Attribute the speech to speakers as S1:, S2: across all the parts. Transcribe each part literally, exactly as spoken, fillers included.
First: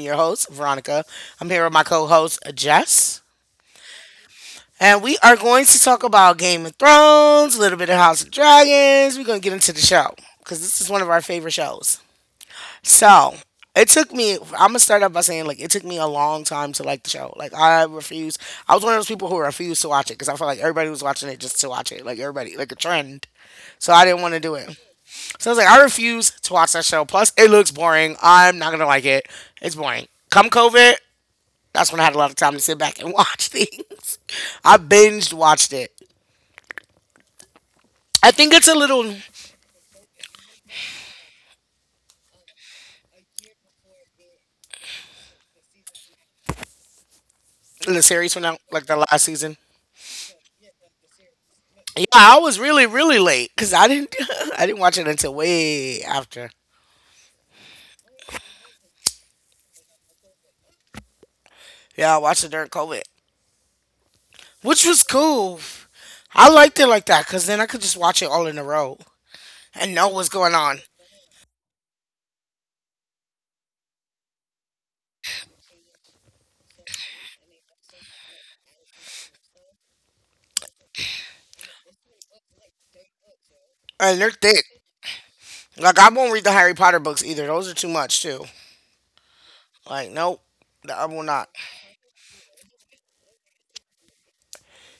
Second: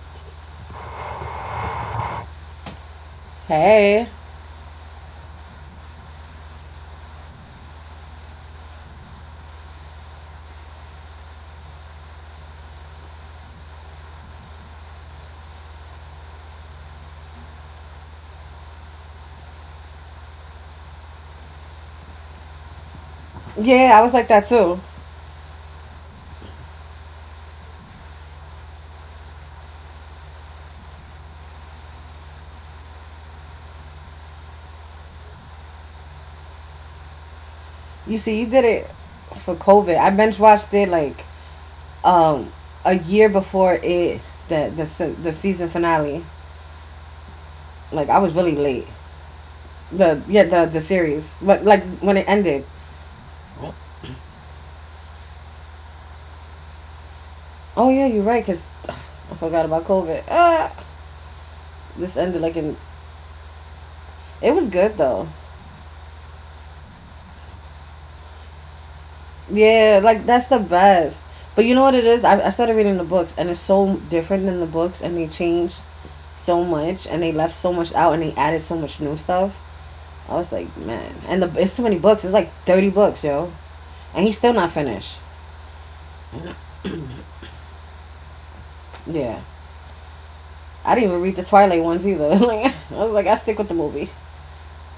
S1: your host, Veronica. I'm here with my co host, Jess.
S2: Hey.
S1: And we are going to talk about Game of Thrones, a little bit of House of Dragons. We're going to get into the show because this is one of our favorite shows. So it took me, I'm going to start off by saying, like, it took me a long time to like the show. Like, I refused. I was one of those people who refused to watch it because I felt like everybody was watching it just to watch it. Like, everybody, like a trend. So
S2: Yeah, I
S1: I
S2: was
S1: didn't
S2: like
S1: want to
S2: that
S1: do it.
S2: too.
S1: So I was like, I refuse to watch that show. Plus, it looks boring. I'm not gonna like it. It's boring. Come COVID, that's when I had a lot of time to sit back and watch things. I binged watched it.
S2: You
S1: I
S2: see, you
S1: think
S2: did
S1: it's a
S2: it
S1: little when
S2: for COVID. I binge watched it like um a year before it the the se- the season finale.
S1: the
S2: Like I
S1: series
S2: was
S1: went
S2: really
S1: out, like
S2: late.
S1: the last season.
S2: The yeah the the series, but like
S1: Yeah,
S2: when it
S1: I was
S2: ended.
S1: really, really late because I didn't, I didn't watch it until way after.
S2: Oh yeah, you're right. Cause I forgot about COVID. Ah,
S1: Yeah,
S2: this
S1: I
S2: ended
S1: watched it
S2: like
S1: during
S2: in.
S1: COVID,
S2: It was
S1: which
S2: good
S1: was
S2: though.
S1: cool. I liked it like that because then I could just watch it all in a row and
S2: Yeah,
S1: know
S2: like
S1: what's
S2: that's
S1: going
S2: the
S1: on.
S2: best. But you know what it is? I, I started reading the books, and it's so different than the books, and they changed so much, and they left so much out, and they added so much new stuff. I was like, man, and the it's too many books. It's like thirty books, yo,
S1: And
S2: and
S1: they're
S2: he's still
S1: thick.
S2: not finished.
S1: Like I won't read the Harry Potter books either. Those are too much too.
S2: Yeah,
S1: Like, nope,
S2: I
S1: I
S2: didn't
S1: will
S2: even read the
S1: not.
S2: Twilight ones either. Like, I was like, I stick with the movie.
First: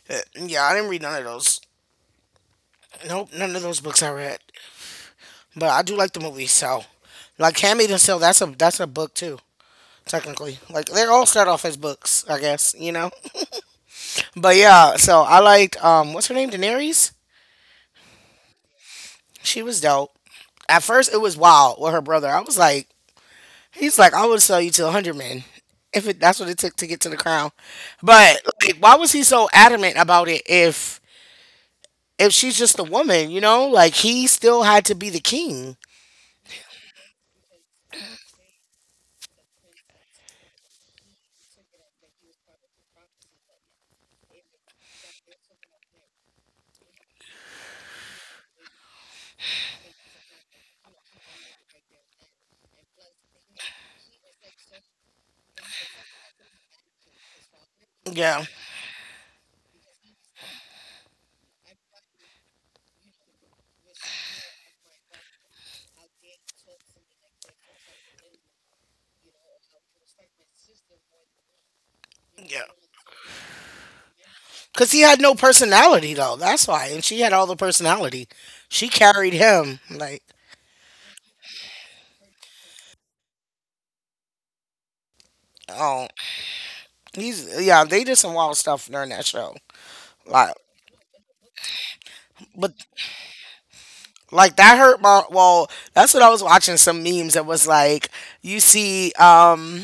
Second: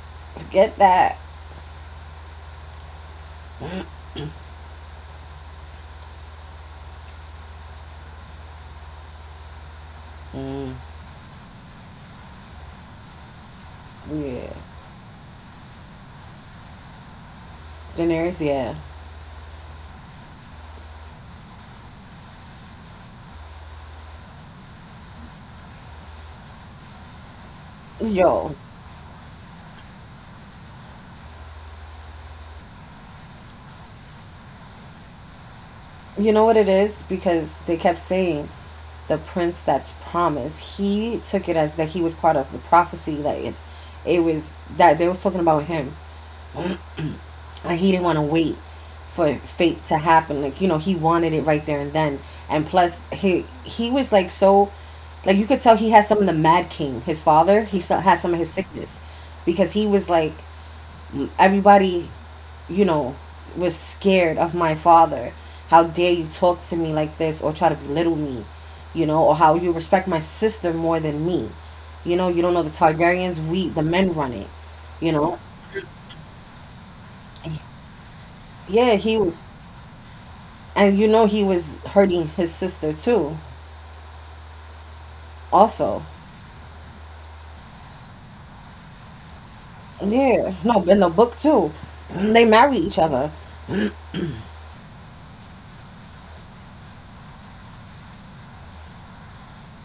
S1: Uh, yeah, I
S2: Forget
S1: didn't read
S2: that.
S1: none of those. Nope, none of those books I read. But I do like the movie, so like Handmaid's Tale, that's a that's a book too, technically.
S2: Mm,
S1: Like they all start off as books, I guess, you know.
S2: yeah,
S1: But yeah, so I liked um what's her name? Daenerys?
S2: Daenerys. Yeah,
S1: She was dope. At first it was wild with her brother. I was like he's like, I would sell you to a hundred men. If it, that's what it took to get to the crown. But
S2: yo.
S1: like why was he so adamant about it if if she's just a woman, you know, like he still had to be the king.
S2: You know what it is? Because they kept saying the prince that's promised. He took it as that he was part of the prophecy, that it, it was that they was talking about him. And he didn't want to wait for fate to happen. Like, you know, he wanted it right there and then. And plus he he was like so like you could tell he had some of the mad king, his father, he so- had some of
S1: Yeah,
S2: his sickness because he was like everybody, you know, was scared of my father. How dare you talk to me like this or try to belittle me, you know, or how you respect my sister more than me. You know, you don't know
S1: yeah.
S2: the Targaryens, we, the men run it,
S1: Cause he
S2: you
S1: had no
S2: know.
S1: personality though. That's why, and she had all the personality. She
S2: Yeah, he
S1: carried
S2: was,
S1: him. Like,
S2: and you know, he was hurting his sister too, also.
S1: oh, he's yeah. They did some wild stuff during that show.
S2: Yeah,
S1: Like,
S2: no, in the book too. They
S1: but
S2: marry each other.
S1: like that hurt my. Well, that's what I was watching. Some memes that was like, you see, um,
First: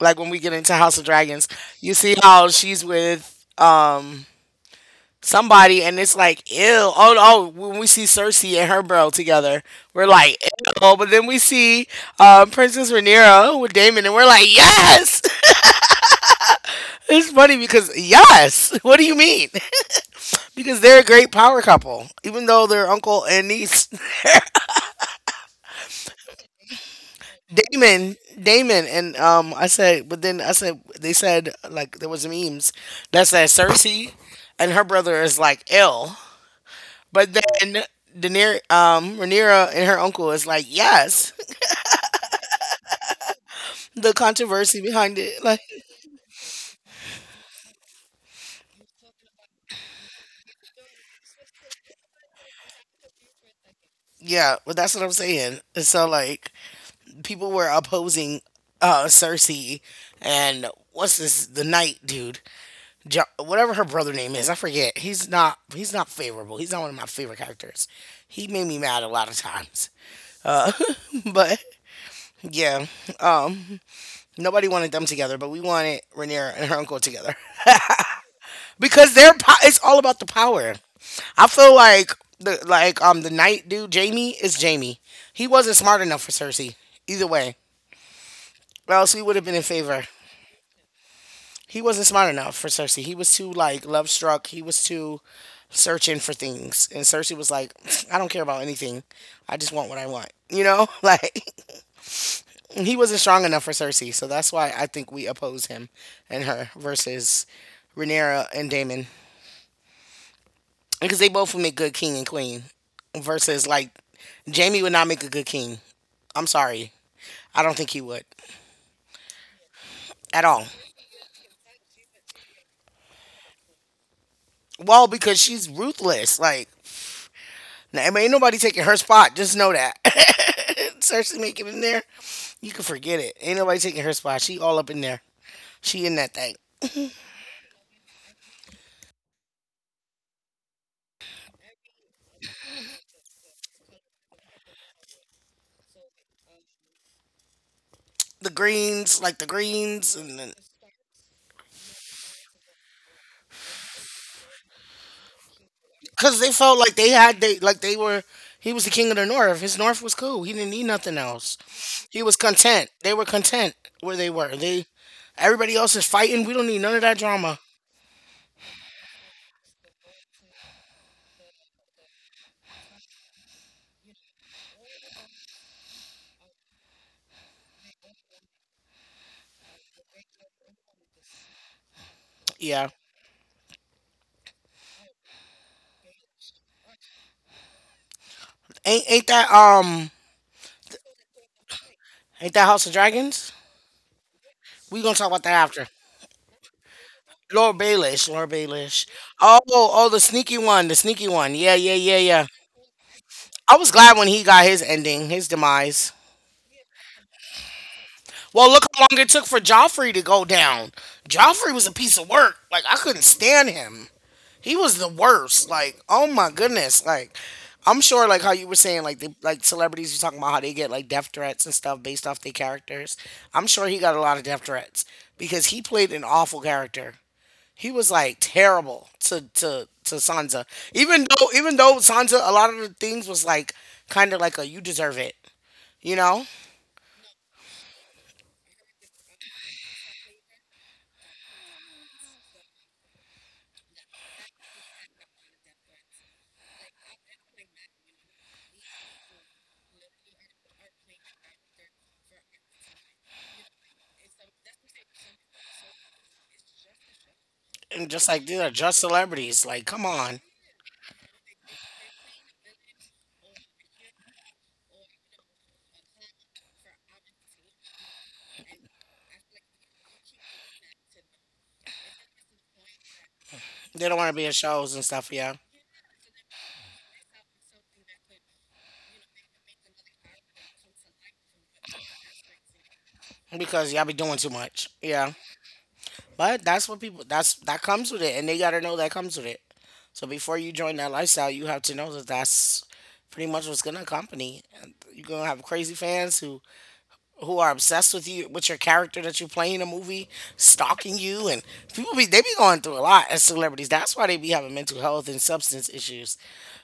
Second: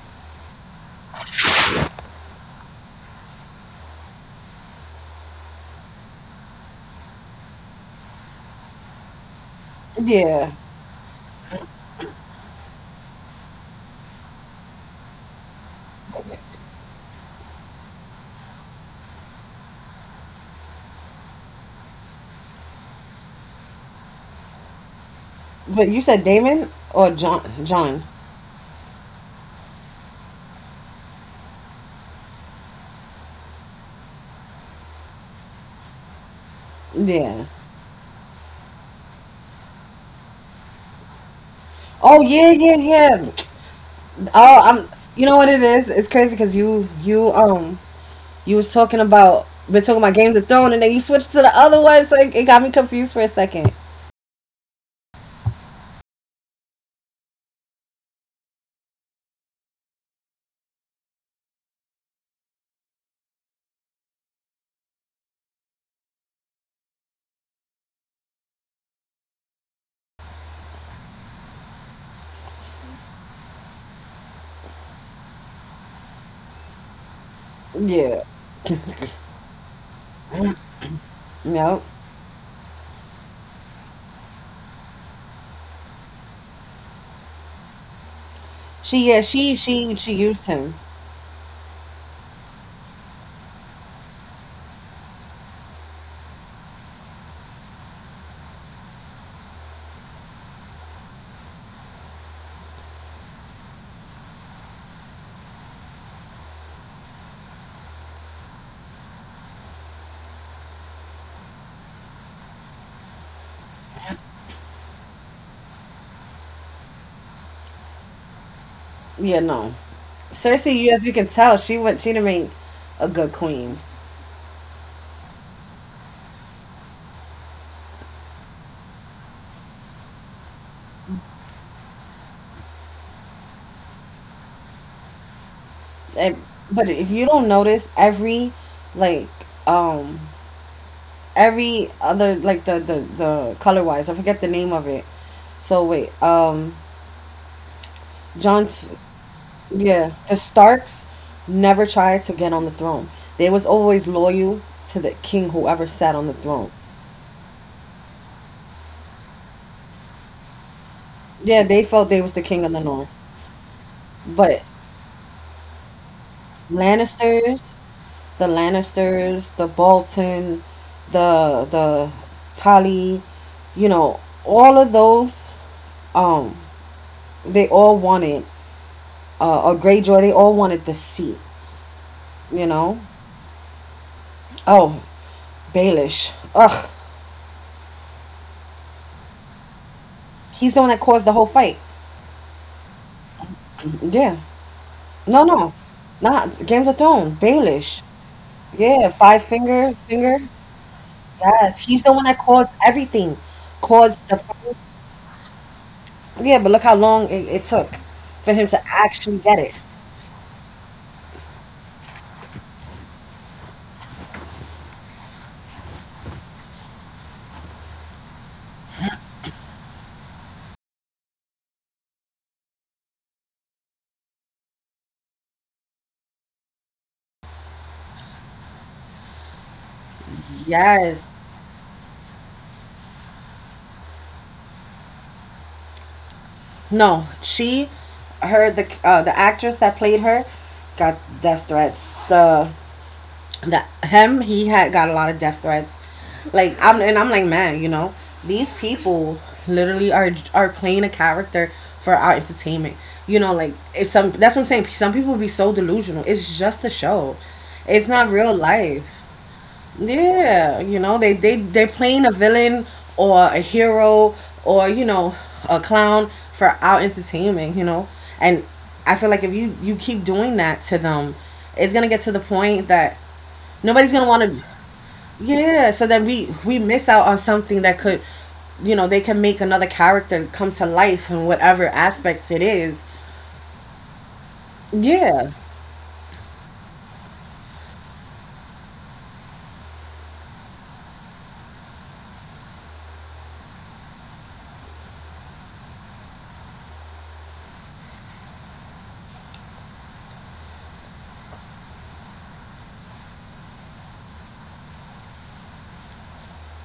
S1: like when we get into House of Dragons, you see how she's with um somebody and it's like ew, oh, oh, when we see Cersei and her bro together we're like
S2: Yeah,
S1: ew, but then we see um, Princess Rhaenyra with Daemon and we're like yes. It's funny because yes. What do you mean? Because they're a great power couple even though they're uncle and niece.
S2: but you said Damon or John? John.
S1: Daemon Daemon and um I said, but then I said they said like there was memes that said Cersei and her brother is like ill, but
S2: Yeah.
S1: then Daener- um Rhaenyra and her uncle is like yes.
S2: Oh yeah, yeah, yeah.
S1: The
S2: Oh,
S1: controversy
S2: I'm.
S1: behind
S2: You know
S1: it.
S2: what
S1: Like,
S2: it is? It's crazy because you you um you was talking about we're talking about Games of Thrones and then you switched to the other one. So it, it got me confused for a second.
S1: yeah, well, that's what I'm saying. So, like, people were opposing uh Cersei and what's this, the knight dude, jo- whatever her brother name is, I forget. He's not, he's not favorable. He's not one of my favorite characters. He made me mad a lot of times. But yeah, nobody wanted them together, but we wanted Rhaenyra and her uncle together.
S2: Yeah.
S1: Because their po- it's all about the power. I feel
S2: No.
S1: like the like um the night dude Jamie is Jamie. He wasn't smart enough for Cersei either way, or
S2: She
S1: else he
S2: yeah
S1: would have been
S2: she
S1: in
S2: she
S1: favor.
S2: she used him.
S1: He wasn't smart enough for Cersei. He was too like love struck. He was too searching for things, and Cersei was like, I don't care about anything. I just want what I want. You know, like he wasn't strong enough for Cersei, so that's why I think we oppose him and her versus Rhaenyra and Damon. Because they both would make good king and queen. Versus like Jamie would not make a good king. I'm sorry, I don't think he would
S2: Yeah no.
S1: at all.
S2: Cersei, you- as you can tell, she went. She didn't make a good queen.
S1: Well, because she's ruthless. Like, now, I mean, ain't nobody taking her spot. Just know that. Cersei make it in there, you can forget it. Ain't nobody taking her spot. She all up in there. She in that
S2: And,
S1: thing.
S2: but if you don't notice, every like um every other like the the the color wise, I forget the name of it. So wait, um,
S1: The
S2: John.
S1: greens, like the
S2: Yeah,
S1: greens,
S2: the
S1: and then
S2: Starks never tried to get on the throne. They was always loyal to the king, whoever sat on the
S1: cause they
S2: throne.
S1: felt like they had they like they were he was the king of the north. His north was cool. He didn't need nothing else.
S2: Yeah, they felt they
S1: He
S2: was
S1: was
S2: the king of the
S1: content.
S2: north.
S1: They were content where they were.
S2: But
S1: They everybody else is fighting. We don't need none of that drama.
S2: Lannisters, the Lannisters, the Bolton, the the Tully, you know, all of those, um, they all wanted uh, a Greyjoy. They all wanted the seat, you
S1: Yeah.
S2: know. Oh, Baelish. Ugh,
S1: Ain't ain't that um
S2: he's the one that caused the whole fight.
S1: ain't that House of Dragons?
S2: Yeah.
S1: We gonna talk about
S2: No,
S1: that
S2: no,
S1: after.
S2: not Games of Thrones.
S1: Laura
S2: Baelish.
S1: Baelish, Laura Baelish.
S2: Yeah, Five
S1: Oh,
S2: Finger
S1: oh, the
S2: Finger.
S1: sneaky one, the sneaky one. Yeah,
S2: Yes,
S1: yeah,
S2: he's the
S1: yeah,
S2: one that
S1: yeah.
S2: caused everything,
S1: I was glad when
S2: caused
S1: he
S2: the.
S1: got his ending, his demise.
S2: Yeah, but look how long it, it took for him
S1: Well,
S2: to
S1: look how long it
S2: actually
S1: took for
S2: get it.
S1: Joffrey to go down. Joffrey was a piece of work. Like I couldn't stand him. He was the worst. Like, oh my goodness. Like, I'm sure, like how you were saying, like they, like celebrities, you talking about how they get like death threats and stuff based off their characters. I'm sure he got a lot of death threats because he played an awful character. He was like terrible to to to Sansa. Even
S2: Yes.
S1: though even though Sansa, a lot of the things was like kind of like a you deserve it, you know,
S2: No, she, her the uh, the actress that played her, got death threats. The that him he had got a lot of death threats. Like, I'm, and I'm like, man, you know, these people literally are are playing a character for our entertainment, you know. Like it's some, that's what I'm saying, some people be so delusional. It's just a show. It's
S1: and just
S2: not
S1: like
S2: real
S1: these are just
S2: life.
S1: celebrities. Like, come on,
S2: Yeah, you know, they they they're playing a villain or a hero or, you know, a clown for our entertainment, you know. And I feel like if you you keep doing that to them, it's gonna get to the point that
S1: they
S2: nobody's
S1: don't
S2: gonna
S1: want to
S2: want
S1: be in
S2: to.
S1: shows and stuff, yeah,
S2: Yeah, so then we we miss out on something that could, you know, they can make another character come to life in whatever aspects it is.
S1: because y'all be doing too much, yeah.
S2: Yeah,
S1: But that's what people that's that comes with it, and they gotta know that comes with it. So before you join that lifestyle, you have to know that that's pretty much what's gonna accompany. And you're gonna have crazy fans who who are obsessed with you, with your character that you play in a movie, stalking you, and people be they be going through a lot as celebrities. That's why they be having mental health and substance issues.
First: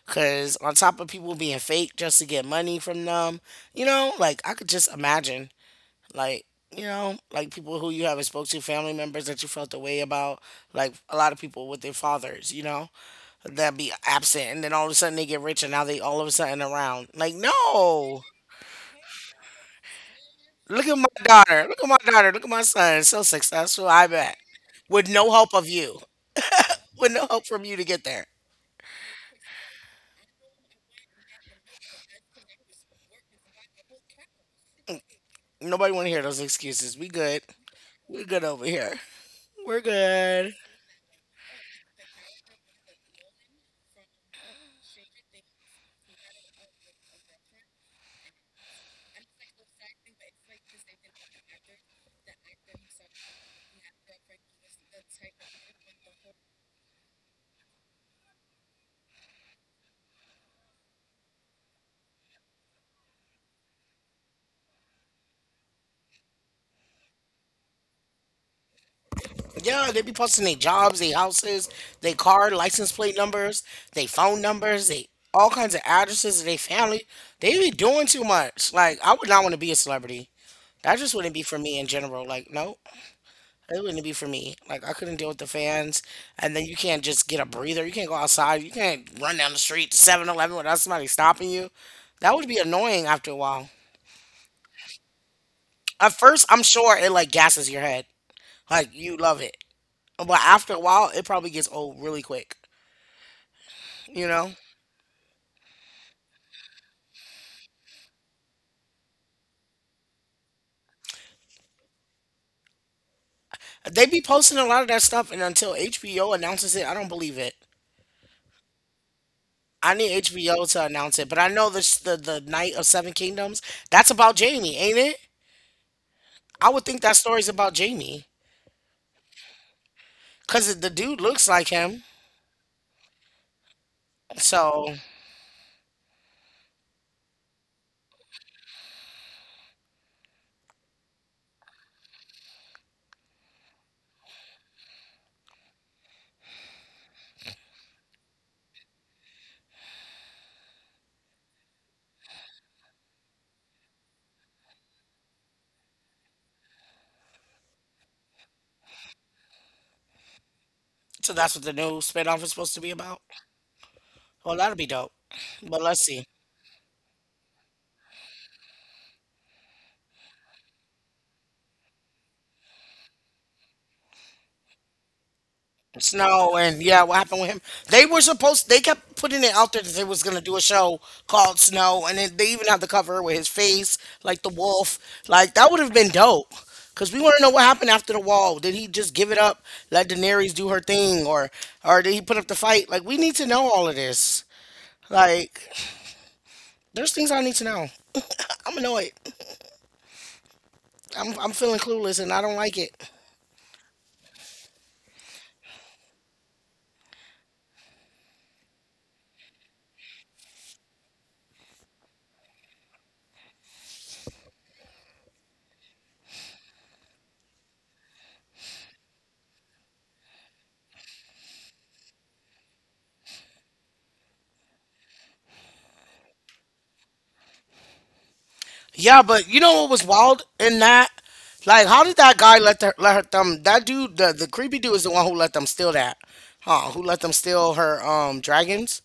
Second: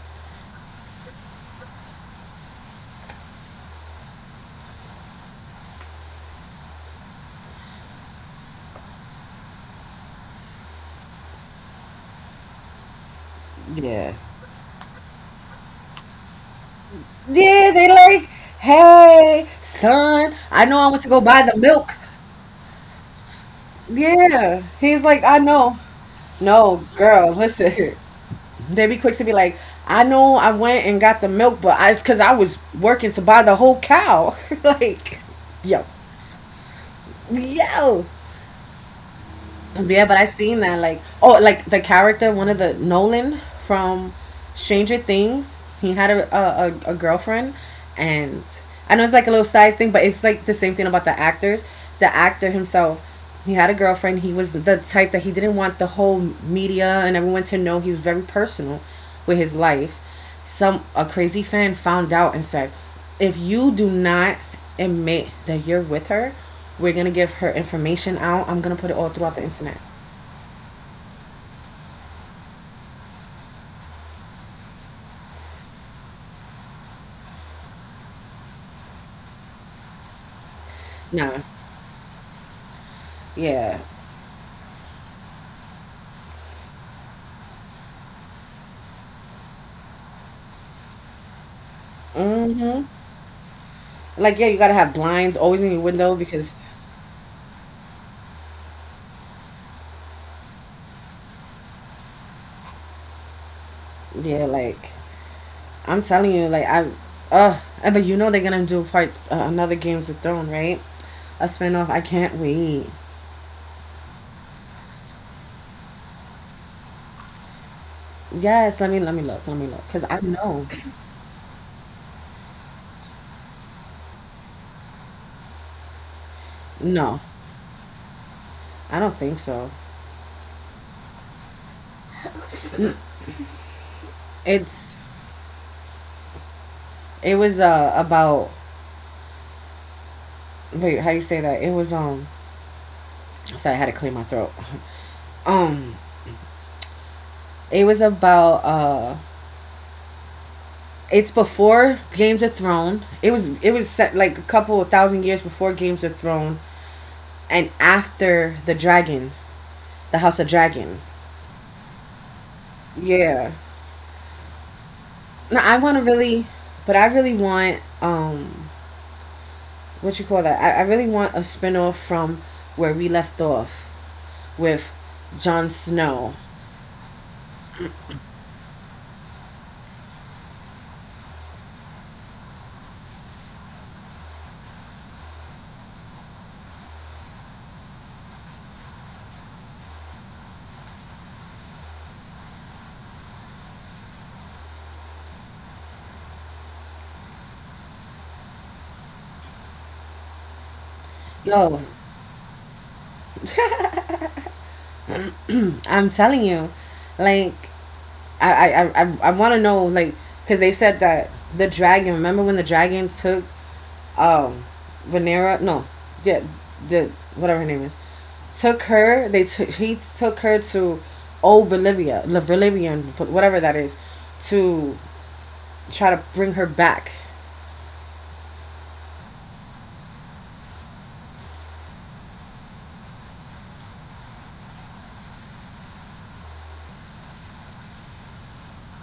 S1: Cause on top of people being fake just to get money from them, you know, like I could just imagine like you know like people who you haven't spoke to family members that you felt the way about, like a lot of people with their fathers, you know, that be
S2: yeah.
S1: absent, and then all of a sudden they get rich and now they all of a sudden around like
S2: Yeah, they
S1: no,
S2: like, hey, son, I know I
S1: look at
S2: want
S1: my
S2: to go buy the
S1: daughter, look at
S2: milk.
S1: my daughter, look at my son so successful. I bet
S2: Yeah, he's
S1: with
S2: like,
S1: no
S2: I
S1: help of
S2: know.
S1: you,
S2: No,
S1: with no
S2: girl,
S1: help from you to
S2: listen.
S1: get there.
S2: They be quick to be like, I know I went and got the milk, but I, it's because I was working to buy the whole cow. Like, yo,
S1: Nobody want to hear those excuses. We good,
S2: yo.
S1: we good over here, we're
S2: Yeah, but I
S1: good.
S2: seen that like, oh, like the character, one of the Nolan from Stranger Things. He had a a, a, a girlfriend, and I know it's like a little side thing, but it's like the same thing about the actors. The actor himself, he had a girlfriend. He was the type that he didn't want the whole media and everyone to know. He's very personal with his life. Some a crazy fan found out and said, if you do not admit that you're with her, we're gonna give her information out. I'm gonna put it all throughout the internet.
S1: Yeah, they be posting their jobs, their houses, their car license plate numbers, their phone numbers, they all kinds of addresses of their family. They be doing too much. Like I would not want to be a celebrity. That just wouldn't be
S2: Nah,
S1: for me in general. Like no,
S2: yeah.
S1: it wouldn't be for me. Like I couldn't deal with the fans, and then you can't just get a breather. You can't go outside. You can't run down the street to seven without somebody stopping you. That would be
S2: Hmm.
S1: annoying after a while.
S2: Like, yeah, you gotta have blinds always in your
S1: At
S2: window
S1: first,
S2: because
S1: I'm sure it like gasses your head. Like you love it, but after a while, it probably gets old really quick. You
S2: yeah,
S1: know,
S2: like I'm telling you, like I, uh, and but you know they're gonna do part uh, another Games of Thrones, right? A spinoff. I can't wait.
S1: they be posting a lot of that stuff, and until H B O announces it, I don't believe it.
S2: Yes, let me let me look, let me look,
S1: I
S2: cause
S1: need
S2: I
S1: H B O
S2: know.
S1: to announce it, but I know this the the Night of Seven Kingdoms. That's about Jamie, ain't it? I would think that
S2: No,
S1: story's about Jamie
S2: I don't think so.
S1: because the dude looks like him. So,
S2: It's it was uh about, wait, how you say that? It was um sorry, I had to clear my throat. Um, it was about uh, it's before Games of Thrones. It was it was set like a couple of thousand years before Games of Thrones and after the Dragon, the House of Dragon.
S1: so that's what the new spinoff is supposed to be about.
S2: Yeah.
S1: Well, that'll be dope.
S2: No, I
S1: But
S2: want to
S1: let's see.
S2: really, but I really want um, what you call that? I, I really want a spinoff from where we left off with Jon Snow.
S1: Snow, and yeah, what happened with him? They were supposed, they kept putting it out there that they was gonna do a show called Snow, and then they even have the cover with his face like the wolf. Like that would have been dope. Cause we want to know what happened after the wall. Did he just give it up, let Daenerys do her thing, or or did he put up the fight? Like we need to know all of this. Like there's things I need to know. I'm annoyed. I'm I'm feeling
S2: Yo,
S1: clueless, and I don't like it.
S2: I'm telling you, like I I I, I want to know like because they said that the dragon. Remember when the dragon took um Venera? No, yeah, the whatever her name is took her. They took he took her to old Bolivia, La whatever that is, to try to bring her back.
S1: Yeah, but you know what was wild in that? Like, how did that guy let her let her thumb? That dude, the the creepy dude, is the one who let them steal that, huh? Who let them steal her um dragons?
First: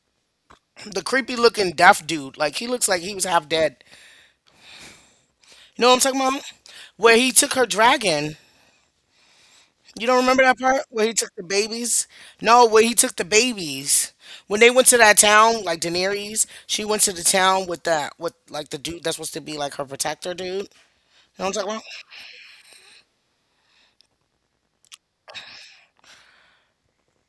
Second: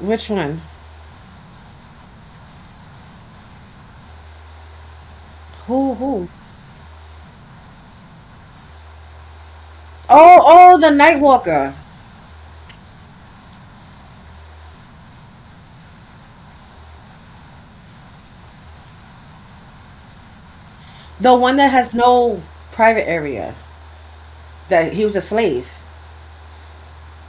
S2: Which one?
S1: The creepy looking deaf dude, like he looks like he was half dead. You know what
S2: Who
S1: I'm talking
S2: who?
S1: about? Where he took her dragon. You don't
S2: Oh,
S1: remember that
S2: oh,
S1: part
S2: the
S1: where he took the
S2: Nightwalker,
S1: babies? No, where he took the babies. When they went to that town, like Daenerys, she went to the town with that with like the dude that's supposed to be like her protector dude. You know
S2: the
S1: what I'm
S2: one
S1: talking
S2: that
S1: about?
S2: has no private area. That he was a slave.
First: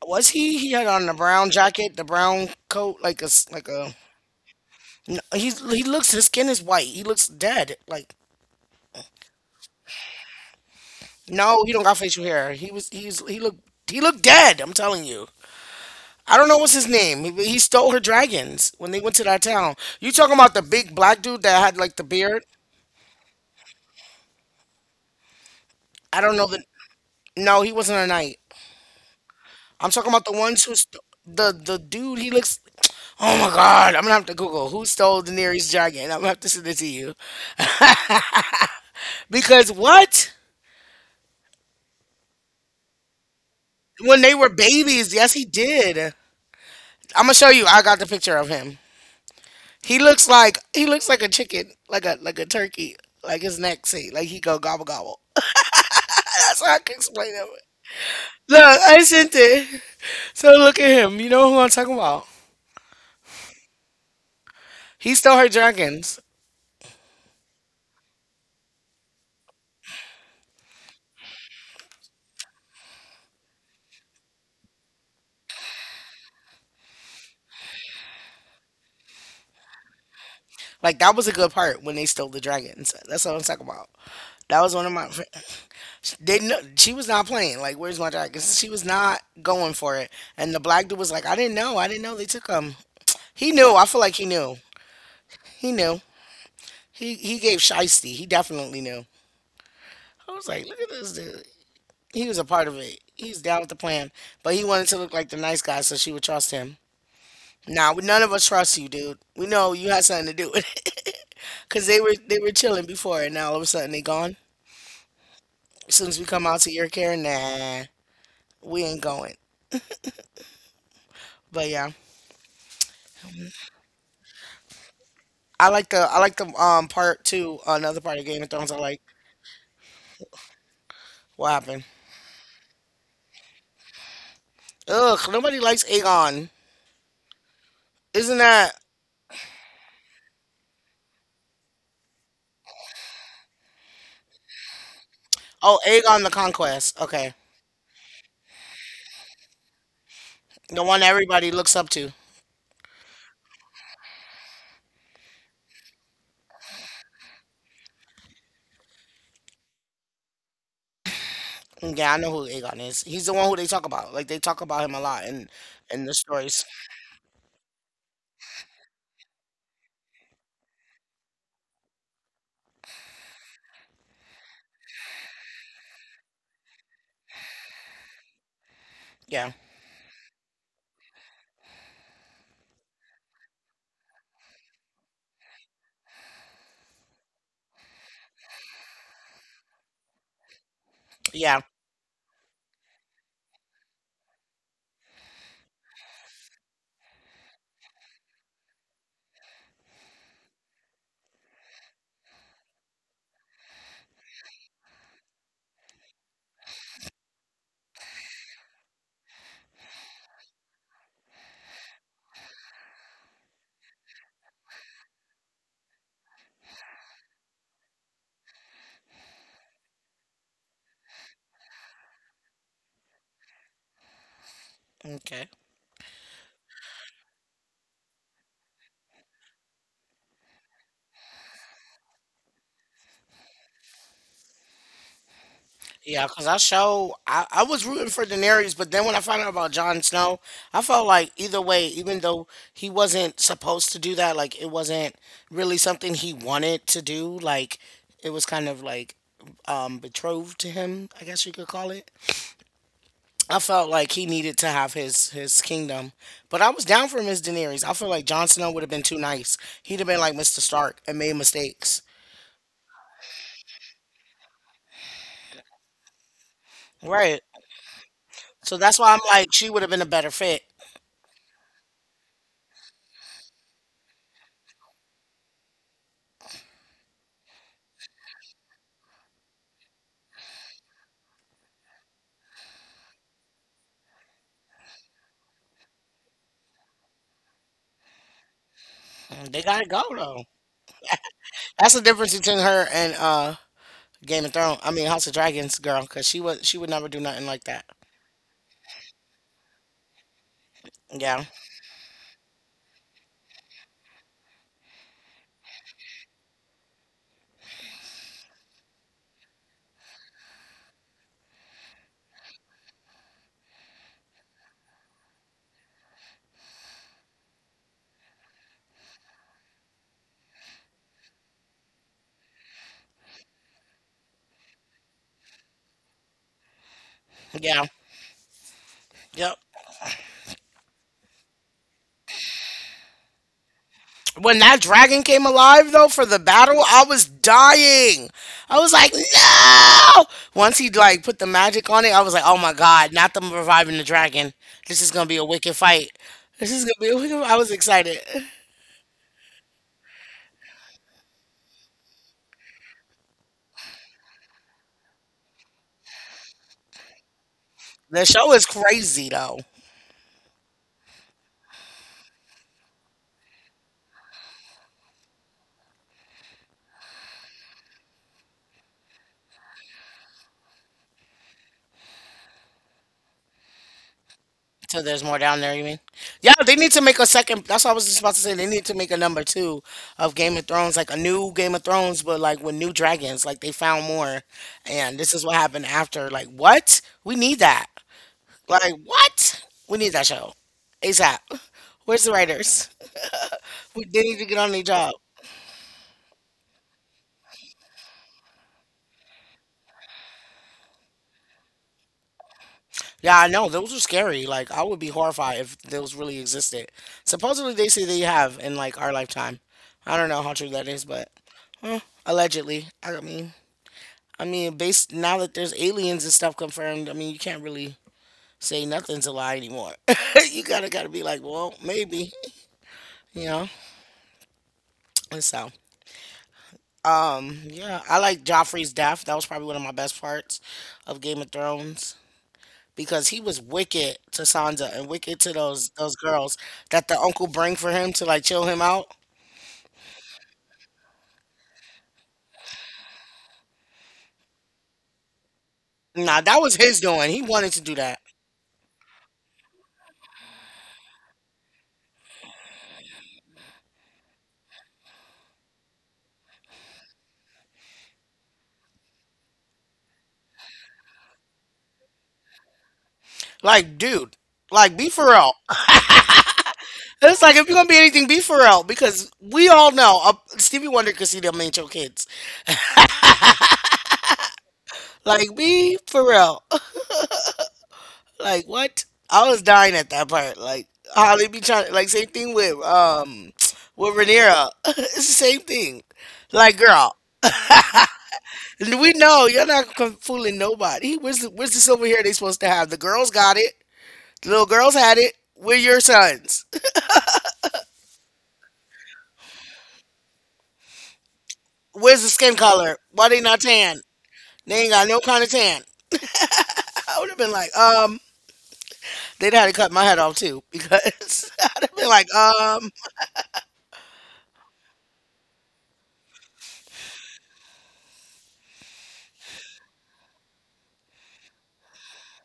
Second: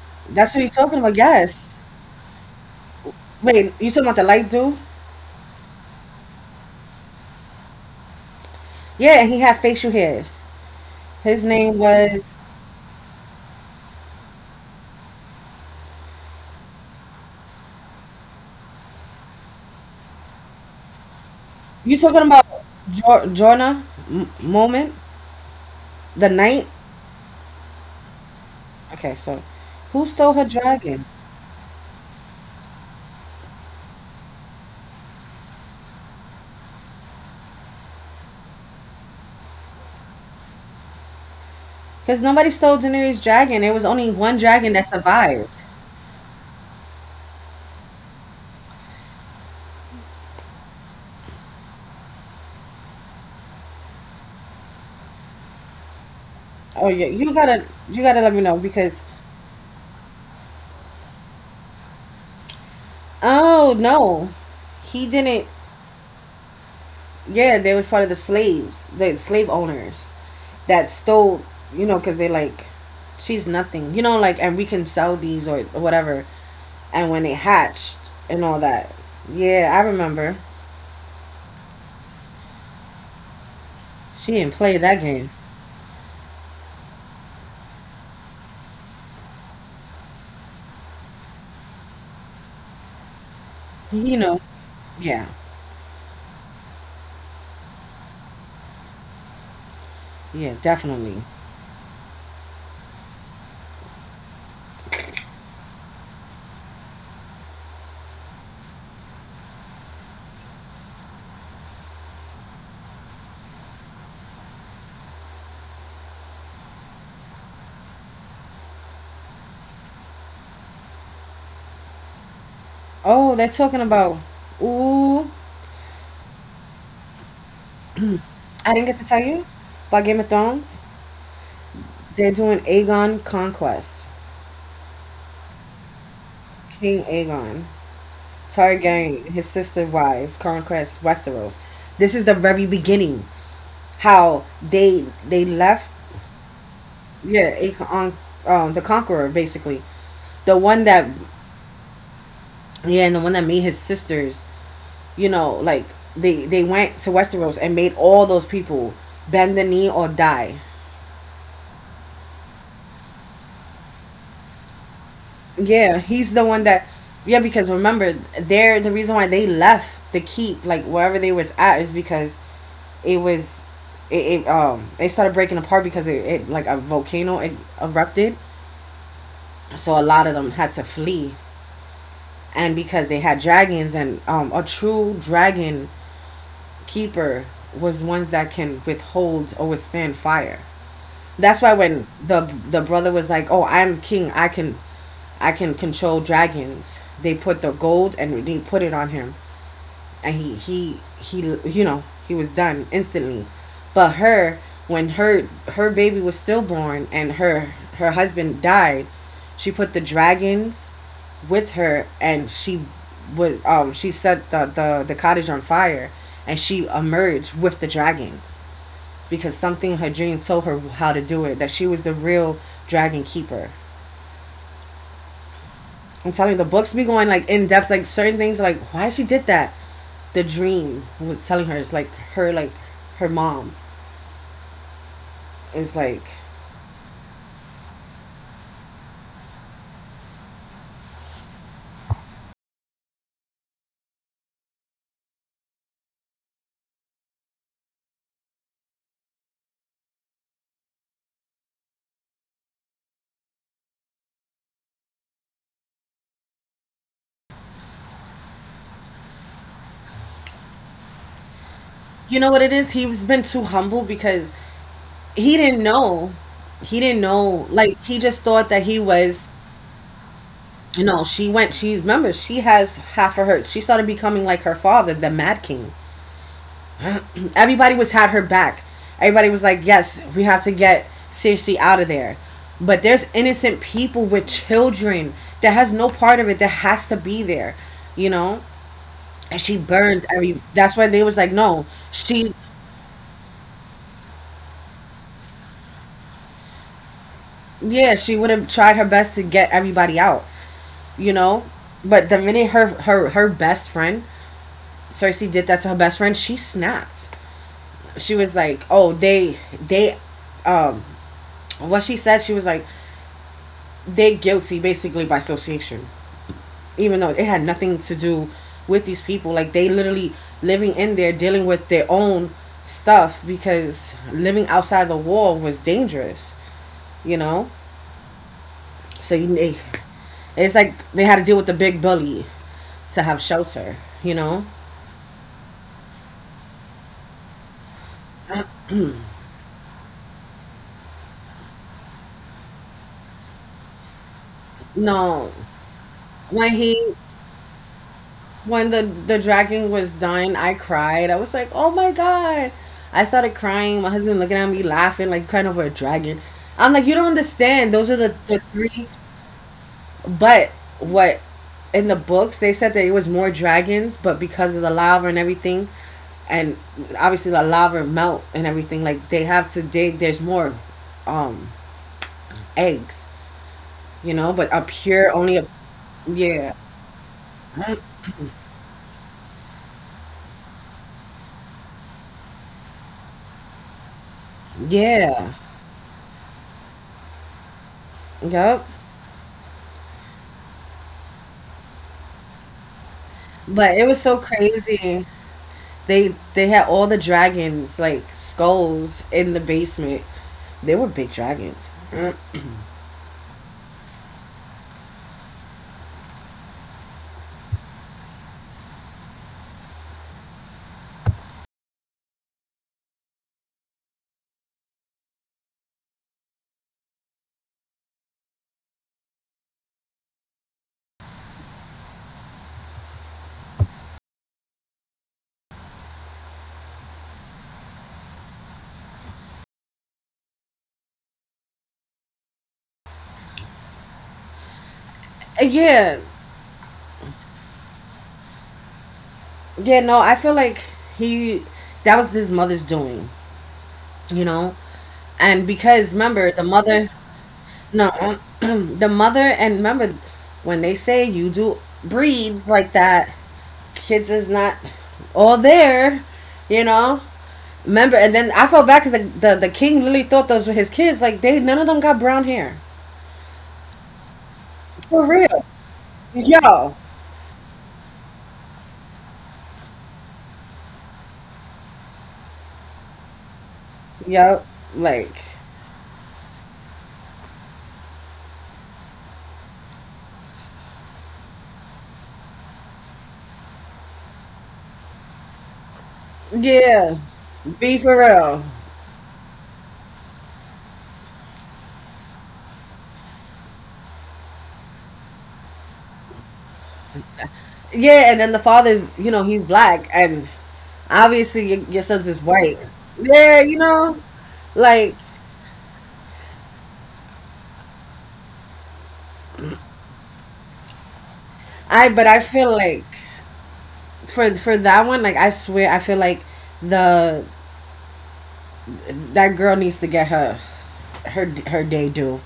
S1: Was
S2: That's
S1: he?
S2: what you're
S1: He had
S2: talking
S1: on the
S2: about.
S1: brown
S2: Yes.
S1: jacket, the brown coat, like a s- like
S2: Wait, you
S1: a.
S2: talking about the light dude?
S1: n- He's he looks. His skin is white. He looks dead. Like
S2: Yeah, and he had facial hairs. His
S1: no, he
S2: name
S1: don't got facial
S2: was.
S1: hair. He was he's he looked he looked dead. I'm telling you. I don't know what's his name. He, he stole her dragons when they went to that town. You talking about the big black dude that had
S2: You
S1: like the
S2: talking about
S1: beard?
S2: jo- Jorna M- moment?
S1: I
S2: The
S1: don't know the.
S2: night?
S1: No, he wasn't a knight.
S2: Okay, so
S1: I'm
S2: who
S1: talking about
S2: stole
S1: the
S2: her
S1: ones who st-
S2: dragon?
S1: the the dude. He looks. Oh my god! I'm gonna have to Google who stole Daenerys' dragon. I'm gonna have to send it to you because what?
S2: Because nobody stole Daenerys' dragon. There was only
S1: When they
S2: one
S1: were
S2: dragon that
S1: babies, yes, he
S2: survived.
S1: did. I'm gonna show you. I got the picture of him. He looks like he looks like a chicken, like a like a turkey, like his neck seat, like he go gobble gobble. That's how I
S2: Oh
S1: can
S2: yeah, you
S1: explain it.
S2: gotta you gotta let me know
S1: Look,
S2: because
S1: I sent it. So look at him. You know who I'm talking about?
S2: oh no, he
S1: He stole
S2: didn't.
S1: her dragons.
S2: Yeah, they was part of the slaves, the slave owners that stole. You know, because they like, she's nothing. You know, like, and we can sell these or whatever. And when they hatched and all that. Yeah, I remember.
S1: Like that was a good part when they stole the dragons. That's what I'm talking about.
S2: She didn't
S1: That was
S2: play
S1: one of
S2: that
S1: my.
S2: game.
S1: Didn't she was not playing. Like where's my dragons? She was not going for it. And the black dude was like, I didn't know. I didn't know they took them. He knew. I feel like
S2: You
S1: he
S2: know.
S1: knew.
S2: Yeah.
S1: He knew. He he gave Shiesty. He definitely knew. I was
S2: Yeah,
S1: like, look at this
S2: definitely.
S1: dude. He was a part of it. He's down with the plan, but he wanted to look like the nice guy so she would trust him. Nah, we, none of us trust you, dude. We know you had something to do with it. Cause they were they were chilling before, and now all of a sudden they gone. As soon as we come out to your care, nah, we ain't going. But yeah,
S2: Oh, they're talking about. Ooh,
S1: I like the I like the um part two. Another part of Game of Thrones
S2: I
S1: I
S2: didn't get
S1: like.
S2: to tell you about Game of Thrones.
S1: What happened?
S2: They're doing Aegon Conquest.
S1: Ugh, nobody likes Aegon.
S2: King Aegon,
S1: Isn't that?
S2: Targaryen, his sister wives, Conquest, Westeros. This is the very beginning. How they they
S1: Oh,
S2: left.
S1: Aegon the Conquest. Okay.
S2: Yeah, Aegon, um, the Conqueror, basically the
S1: The
S2: one
S1: one
S2: that,
S1: everybody looks up to.
S2: yeah, and the one that made his sisters, you know, like they they went to Westeros and made all those people bend the knee or die.
S1: Yeah, I know who Aegon is. He's the one who they talk about. Like they talk about him a lot in
S2: Yeah,
S1: in the
S2: he's the one
S1: stories.
S2: that, yeah, because remember they're the reason why they left the keep, like wherever they was at is because it was it, it um it started breaking apart because it, it like a volcano it erupted.
S1: Yeah,
S2: So a lot of them had to flee. And because they had dragons and um a true dragon keeper was ones that can withhold or withstand fire.
S1: yeah,
S2: That's why when the the brother was like, "Oh, I'm king. I can, I can control dragons." They put the gold and they put it on him, and he he he you know he was done instantly. But her when her her baby was stillborn and her her husband died, she put the dragons with her and she would um she set the the, the cottage on fire and she emerged with the dragons because something her dream told her how to do it. That she was the real dragon keeper.
S1: okay,
S2: I'm telling you, the books be going like in depth, like certain things, like why she did that. The dream was telling her, it's like her, like her mom is like,
S1: yeah. Cause I show I, I was rooting for Daenerys, but then when I found out about Jon Snow, I felt like either way, even though he wasn't supposed to do that, like it wasn't really something he wanted to do. Like it was kind of like um betrothed to him, I guess you could call it. I felt like he needed to have his his kingdom, but I was down for Miss Daenerys. I feel like Jon Snow would have been too nice. He'd have been like mister Stark and made mistakes.
S2: you know what it is. He's been too humble because he didn't know. He didn't
S1: Right.
S2: know. Like he just thought
S1: So
S2: that he
S1: that's why I'm
S2: was.
S1: like she would have been a better fit.
S2: You know, she went. She remember she has half of her. She started becoming like her father, the Mad King. Everybody was had her back. Everybody was like, "Yes, we have to get Cersei out of there." But there's innocent people with children that has no part of it that has to be there, you know. And
S1: They
S2: she
S1: gotta go
S2: burned
S1: though.
S2: every. That's why they was like, "No,
S1: That's the difference
S2: she,
S1: between her and uh Game of Thrones. I mean House of Dragons girl, because she was she would never do nothing like that.
S2: yeah, she would have tried her best to get everybody out, you
S1: Yeah.
S2: know." But the minute her her her best friend Cersei did that to her best friend, she snapped. She was like, "Oh, they they um what she said, she was like, they guilty basically by association, even though it had nothing to do with these people. Like they literally living in there dealing with their own stuff because living outside the wall was dangerous, you know.
S1: Yeah.
S2: So you
S1: Yep.
S2: they, it's like they had to deal with the big bully to have shelter, you
S1: When
S2: know.
S1: that dragon came alive, though, for the battle, I was dying. I was like, no! Once he like put the magic on it, I was like, oh my god, not them reviving the dragon. This is gonna be a
S2: No,
S1: wicked fight. This
S2: when
S1: is gonna be a
S2: he
S1: wicked. I was excited.
S2: when the the dragon was done, I cried. I was like, "Oh my god!" I started crying. My husband looking at me laughing, like crying over a dragon. I'm like, "You don't understand. Those are
S1: The
S2: the
S1: show
S2: the
S1: is
S2: three."
S1: crazy though.
S2: But what in the books, they said that it was more dragons, but because of the lava and everything, and obviously the lava melt and everything, like they have to dig. There's more um eggs, you know, but a
S1: So there's
S2: pure
S1: more
S2: only
S1: down
S2: a.
S1: there, you mean? Yeah,
S2: Yeah.
S1: they need to make a second. That's what I was just about to say. They need to make a number two of Game of Thrones, like a new Game of Thrones, but like with new dragons. Like they found more, and this is
S2: Yeah.
S1: what happened after. Like what? We need that.
S2: Yep.
S1: Like, what? We need that show. ASAP. Where's the writers?
S2: But
S1: We,
S2: it was
S1: they
S2: so
S1: need to get on their job.
S2: crazy. They they had all the dragons like skulls in the basement. They were big dragons.
S1: Yeah, I know. Those are scary. Like, I would be horrified if those really existed. Supposedly, they say they have in, like, our lifetime. I don't know how true that is, but allegedly. I mean, I mean, based now that there's aliens and stuff confirmed, I mean, you can't really say nothing's a lie anymore. you gotta gotta be like, well, maybe, you know. And So Um, yeah, I like Joffrey's death. That was probably one of my best parts of Game of Thrones because he was wicked to Sansa and wicked to
S2: Uh,
S1: those those
S2: Yeah,
S1: girls that the uncle bring for him to like chill him out.
S2: yeah. No, I feel like he that was his mother's doing. You know, and because
S1: Nah,
S2: remember
S1: that
S2: the
S1: was his
S2: mother.
S1: doing. He wanted to do that.
S2: No. The mother, and remember when they say you do breeds like that, kids is not all there, you know. Remember? And then I felt bad because the, the, the king literally thought those were his kids. Like, they, none of them got brown hair.
S1: Like, dude, like be for
S2: For
S1: real.
S2: real. Yo.
S1: It's like if you're gonna be anything, be for real because we all know uh, Stevie Wonder could see them ain't your kids.
S2: Yep. Like,
S1: Like, be for real. Like what? I was dying at that part. Like how they be trying. Like same thing with um with Rhaenyra. It's the same thing. Like girl,
S2: yeah. Be for real.
S1: we know you're not con- fooling nobody. Where's the where's the silver hair they supposed to have? The girls got it. The little girls had it. We're your sons.
S2: Yeah, and then the father's, you know, he's black, and obviously your, your
S1: Where's
S2: son's
S1: the
S2: is
S1: skin
S2: white.
S1: color? Why they not
S2: Yeah, you
S1: tan?
S2: know,
S1: They ain't got
S2: like
S1: no kind of tan. I would have been like, um, they'd had to cut my head off too because I'd have
S2: I,
S1: been
S2: but
S1: like,
S2: I feel
S1: um,
S2: like for for that one, like I swear, I feel like the that girl needs to get her her her day due.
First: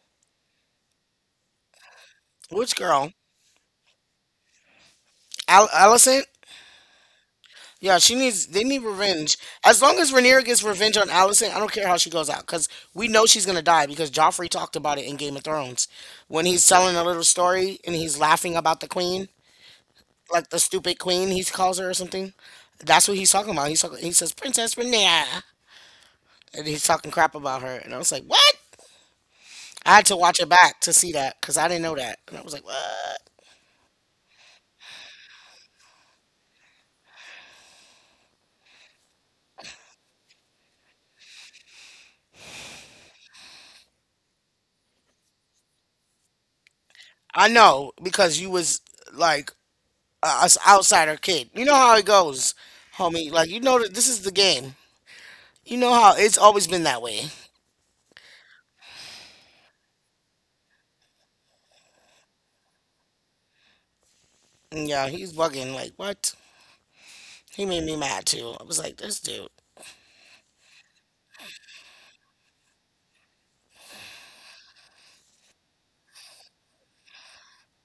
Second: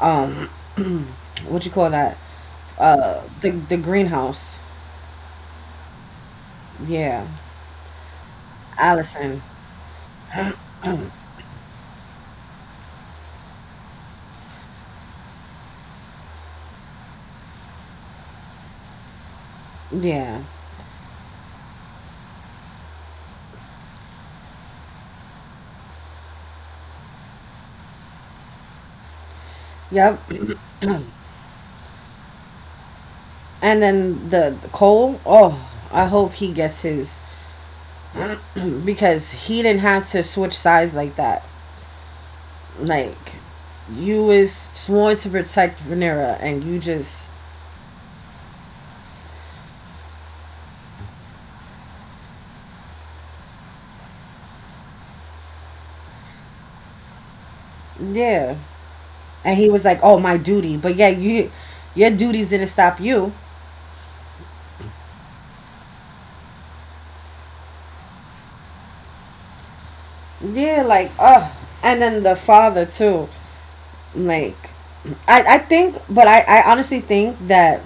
S2: Um, what you call that?
S1: which girl?
S2: Uh, the the greenhouse.
S1: Al- Allison?
S2: Yeah,
S1: Yeah, she needs. They need revenge.
S2: Allison.
S1: As long as Rhaenyra gets revenge on Allison, I don't care how she goes out, because we know she's gonna die. Because Joffrey talked about it in Game of Thrones, when he's telling a little story and he's laughing about the queen,
S2: Yeah.
S1: like the stupid queen he calls her or something. That's what he's talking about. He's talking, he says Princess Rhaenyra, and he's talking crap about her. And I was like, what? I had to
S2: Yep.
S1: watch it back to see that, because I didn't know that, and I was like, what?
S2: And then the, the Cole, oh, I hope he gets his, because he didn't have to switch sides like that. Like, you was sworn to protect Venera, and you just...
S1: I know because you was like uh, us outsider kid. You know how it goes, homie. Like you know that this is the game. You know how it's always been that way.
S2: yeah. And he was like, "Oh, my duty." But yeah, you your duties didn't stop you.
S1: Yeah, he's bugging. Like what? He made me mad too. I was like, this dude.
S2: Yeah, like oh. And then the father too. Like, I I think but I I honestly think that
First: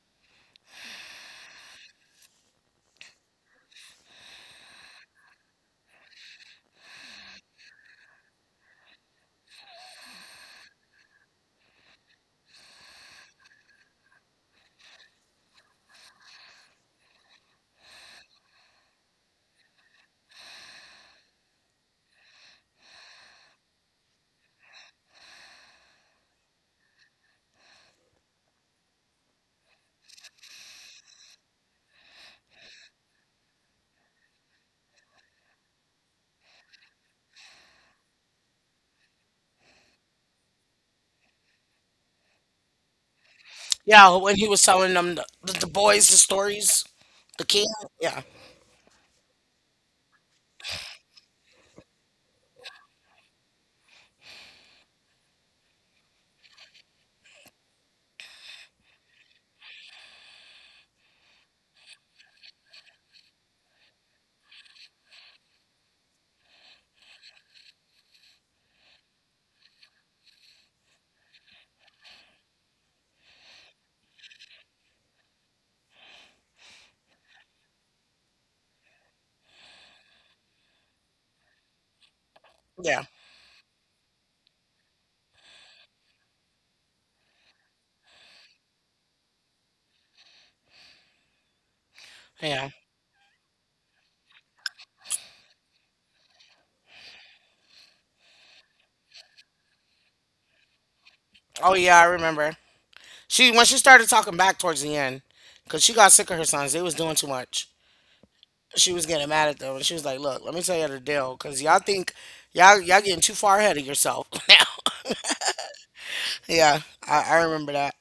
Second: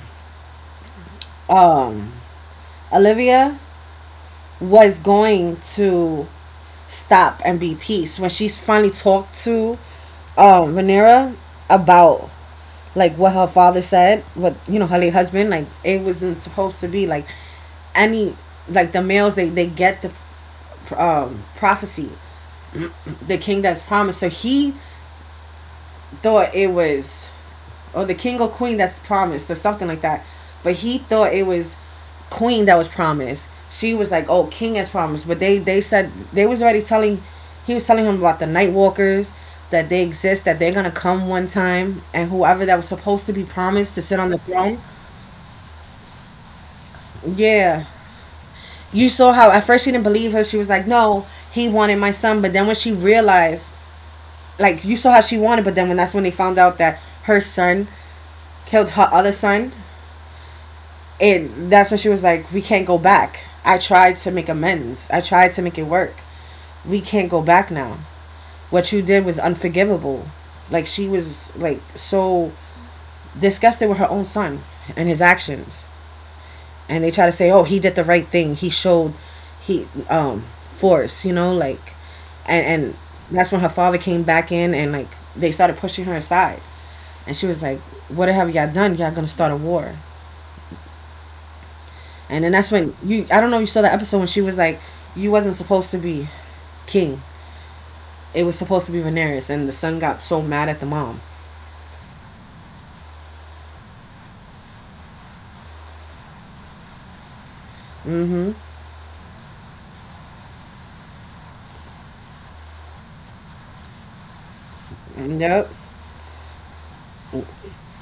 S2: um Olivia was going to stop and be peace when she's finally talked to um Venera about like what her father said, what you know, her late husband. Like, it wasn't supposed to be like any... like the males, they, they get the um prophecy, the king that's promised. So he thought it was, or the king or queen that's promised, or something like that. But he thought it was queen that was promised. She was like, "Oh, king has promised," but they they said they was already telling. He was telling him about the night walkers, that they exist, that they're gonna come one time, and whoever that was supposed to be promised to
S1: Yeah,
S2: sit on
S1: when
S2: the
S1: he was
S2: throne.
S1: telling them the, the, the boys the stories, the king.
S2: Yeah,
S1: Yeah,
S2: you saw how at first she didn't believe her. She was like, "No, he wanted my son," but then when she realized, like, you saw how she wanted, but then when that's when they found out that her son killed her other son. And that's when she was like, we can't go back. I tried to make amends. I tried to make it work. We can't go back now. What you did was unforgivable. Like, she was like so disgusted with her own son and his actions. And they try to say, "Oh, he did the right thing. He showed he um force, you know, like and and
S1: yeah,
S2: that's when her father came back in, and like they started pushing her aside. And she was like, "What have y'all done? Y'all going to start a war." And then
S1: yeah.
S2: that's when you... I don't know if you saw that episode when she was like, you wasn't supposed to be king. It was supposed to be Daenerys, and the son got so mad at the mom.
S1: Oh yeah, I remember. She when she started talking back towards the end, cause she got sick of her sons. They was doing too much. She was getting mad at them, and she was like, "Look, let me tell you the deal, cause y'all think y'all y'all getting too far ahead of yourself now."
S2: Yep.
S1: Yeah, I, I remember that.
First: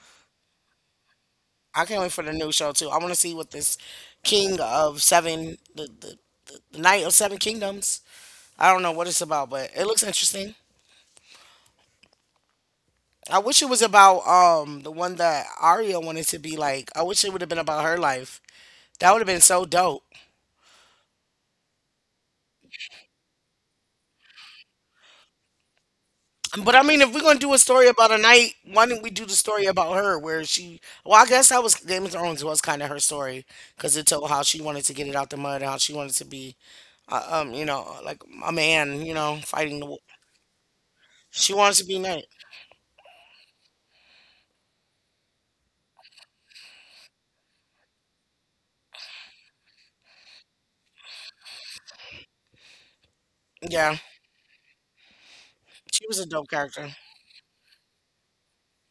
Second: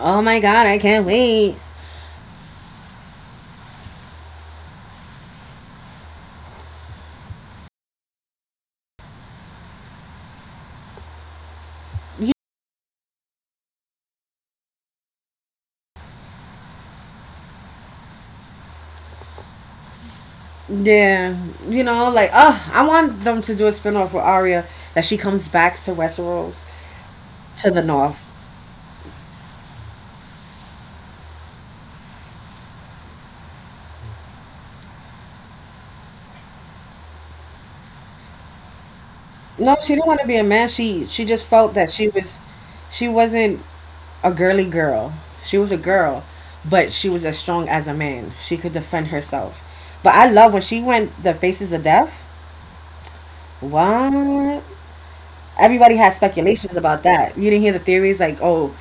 S2: Oh my god, I can't wait.
S1: I can't wait for the new show too. I want to see what this King of Seven, the, the the the Knight of Seven Kingdoms. I don't know what it's about, but it looks interesting. I wish it was about um the one that Arya wanted to be like. I wish it would have been about her life. That would have been so dope.
S2: Yeah. You know, like oh, I want them to do a spin off with Arya, that she comes back to Westeros
S1: But I mean, if we're gonna do a
S2: to the
S1: story about a
S2: north.
S1: knight, why didn't we do the story about her, where she? Well, I guess that was Game of Thrones was kind of her story, because it told how she wanted to get it out the mud and how she wanted to be uh, um, you know, like a man, you know,
S2: No,
S1: fighting the
S2: she
S1: war.
S2: didn't want to be a man. She she just
S1: She
S2: felt
S1: wants to
S2: that
S1: be
S2: she
S1: knight.
S2: was she wasn't a girly girl. She was a girl, but she was as strong as a man. She could defend herself. But I love when she went the faces of death.
S1: Yeah,
S2: What? Everybody
S1: she was
S2: has
S1: a dope
S2: speculations
S1: character.
S2: about that. You didn't hear the theories? Like, oh,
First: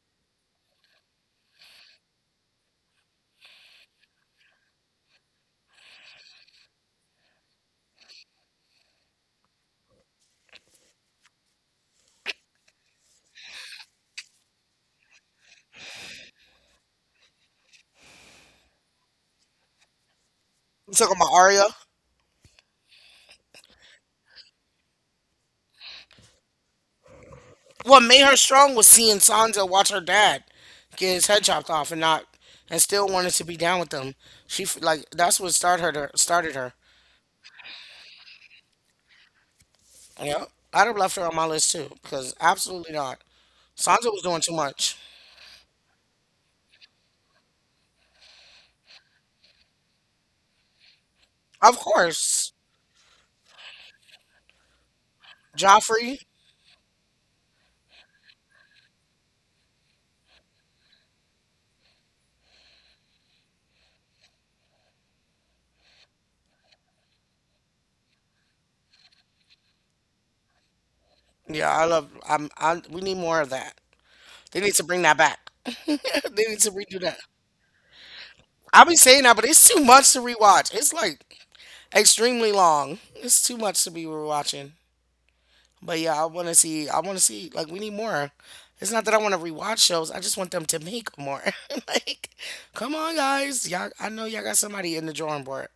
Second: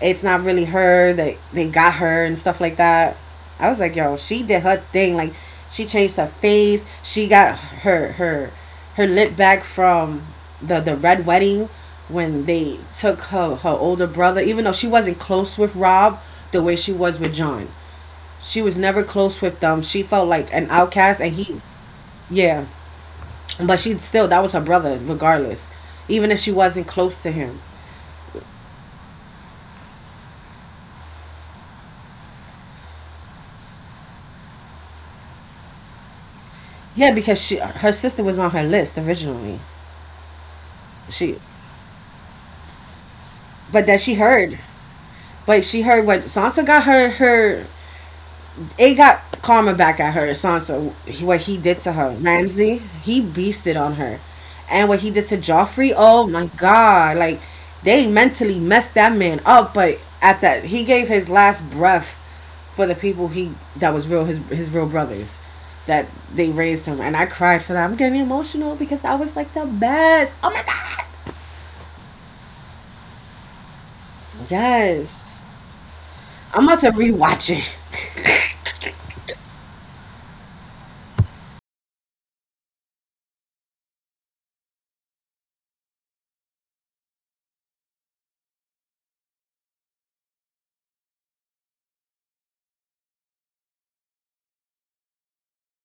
S2: it's not really her that they, they got her and stuff like that. I was like, yo, she did her thing. Like, she changed her face. She got her her her lip back from the the red wedding when they took her her older brother. Even though she wasn't close with Rob the way she was with John, she was never close with them. She felt like an
S1: You talking
S2: outcast, and
S1: about
S2: he...
S1: Arya?
S2: yeah, but she still, that was her brother, regardless. Even if she wasn't close to him.
S1: What made her strong was seeing Sansa watch her dad get his head chopped off and not, and still wanted to be down with them. She f- like that's what started her. to- Started her.
S2: Yeah, because she, her sister was on her list originally.
S1: Yeah, I'd have left her
S2: She
S1: on my list too because absolutely not.
S2: But that, she
S1: Sansa was doing too
S2: heard.
S1: much.
S2: But she heard what Sansa got her her it got karma back at her, Sansa. What he did
S1: Of
S2: to her,
S1: course,
S2: Ramsay, he beasted on her, and what he did to Joffrey.
S1: Joffrey.
S2: Oh my God! Like, they mentally messed that man up. But at that, he gave his last breath for the people he... that was real, his his real brothers that... they raised him, and I cried for that. I'm getting emotional because that was like the best. Oh my God!
S1: Yeah, I love. I'm. I. We need more of that. They need to bring that
S2: Yes,
S1: back. They
S2: I'm
S1: need
S2: about
S1: to
S2: to
S1: redo that.
S2: rewatch it.
S1: I be saying that, but it's too much to rewatch. It's like extremely long. It's too much to be rewatching. But yeah, I want to see. I want to see. Like we need more. It's not that I want to rewatch shows. I just want them to make more. Like, come on, guys. Y'all, I know y'all got somebody in the drawing board.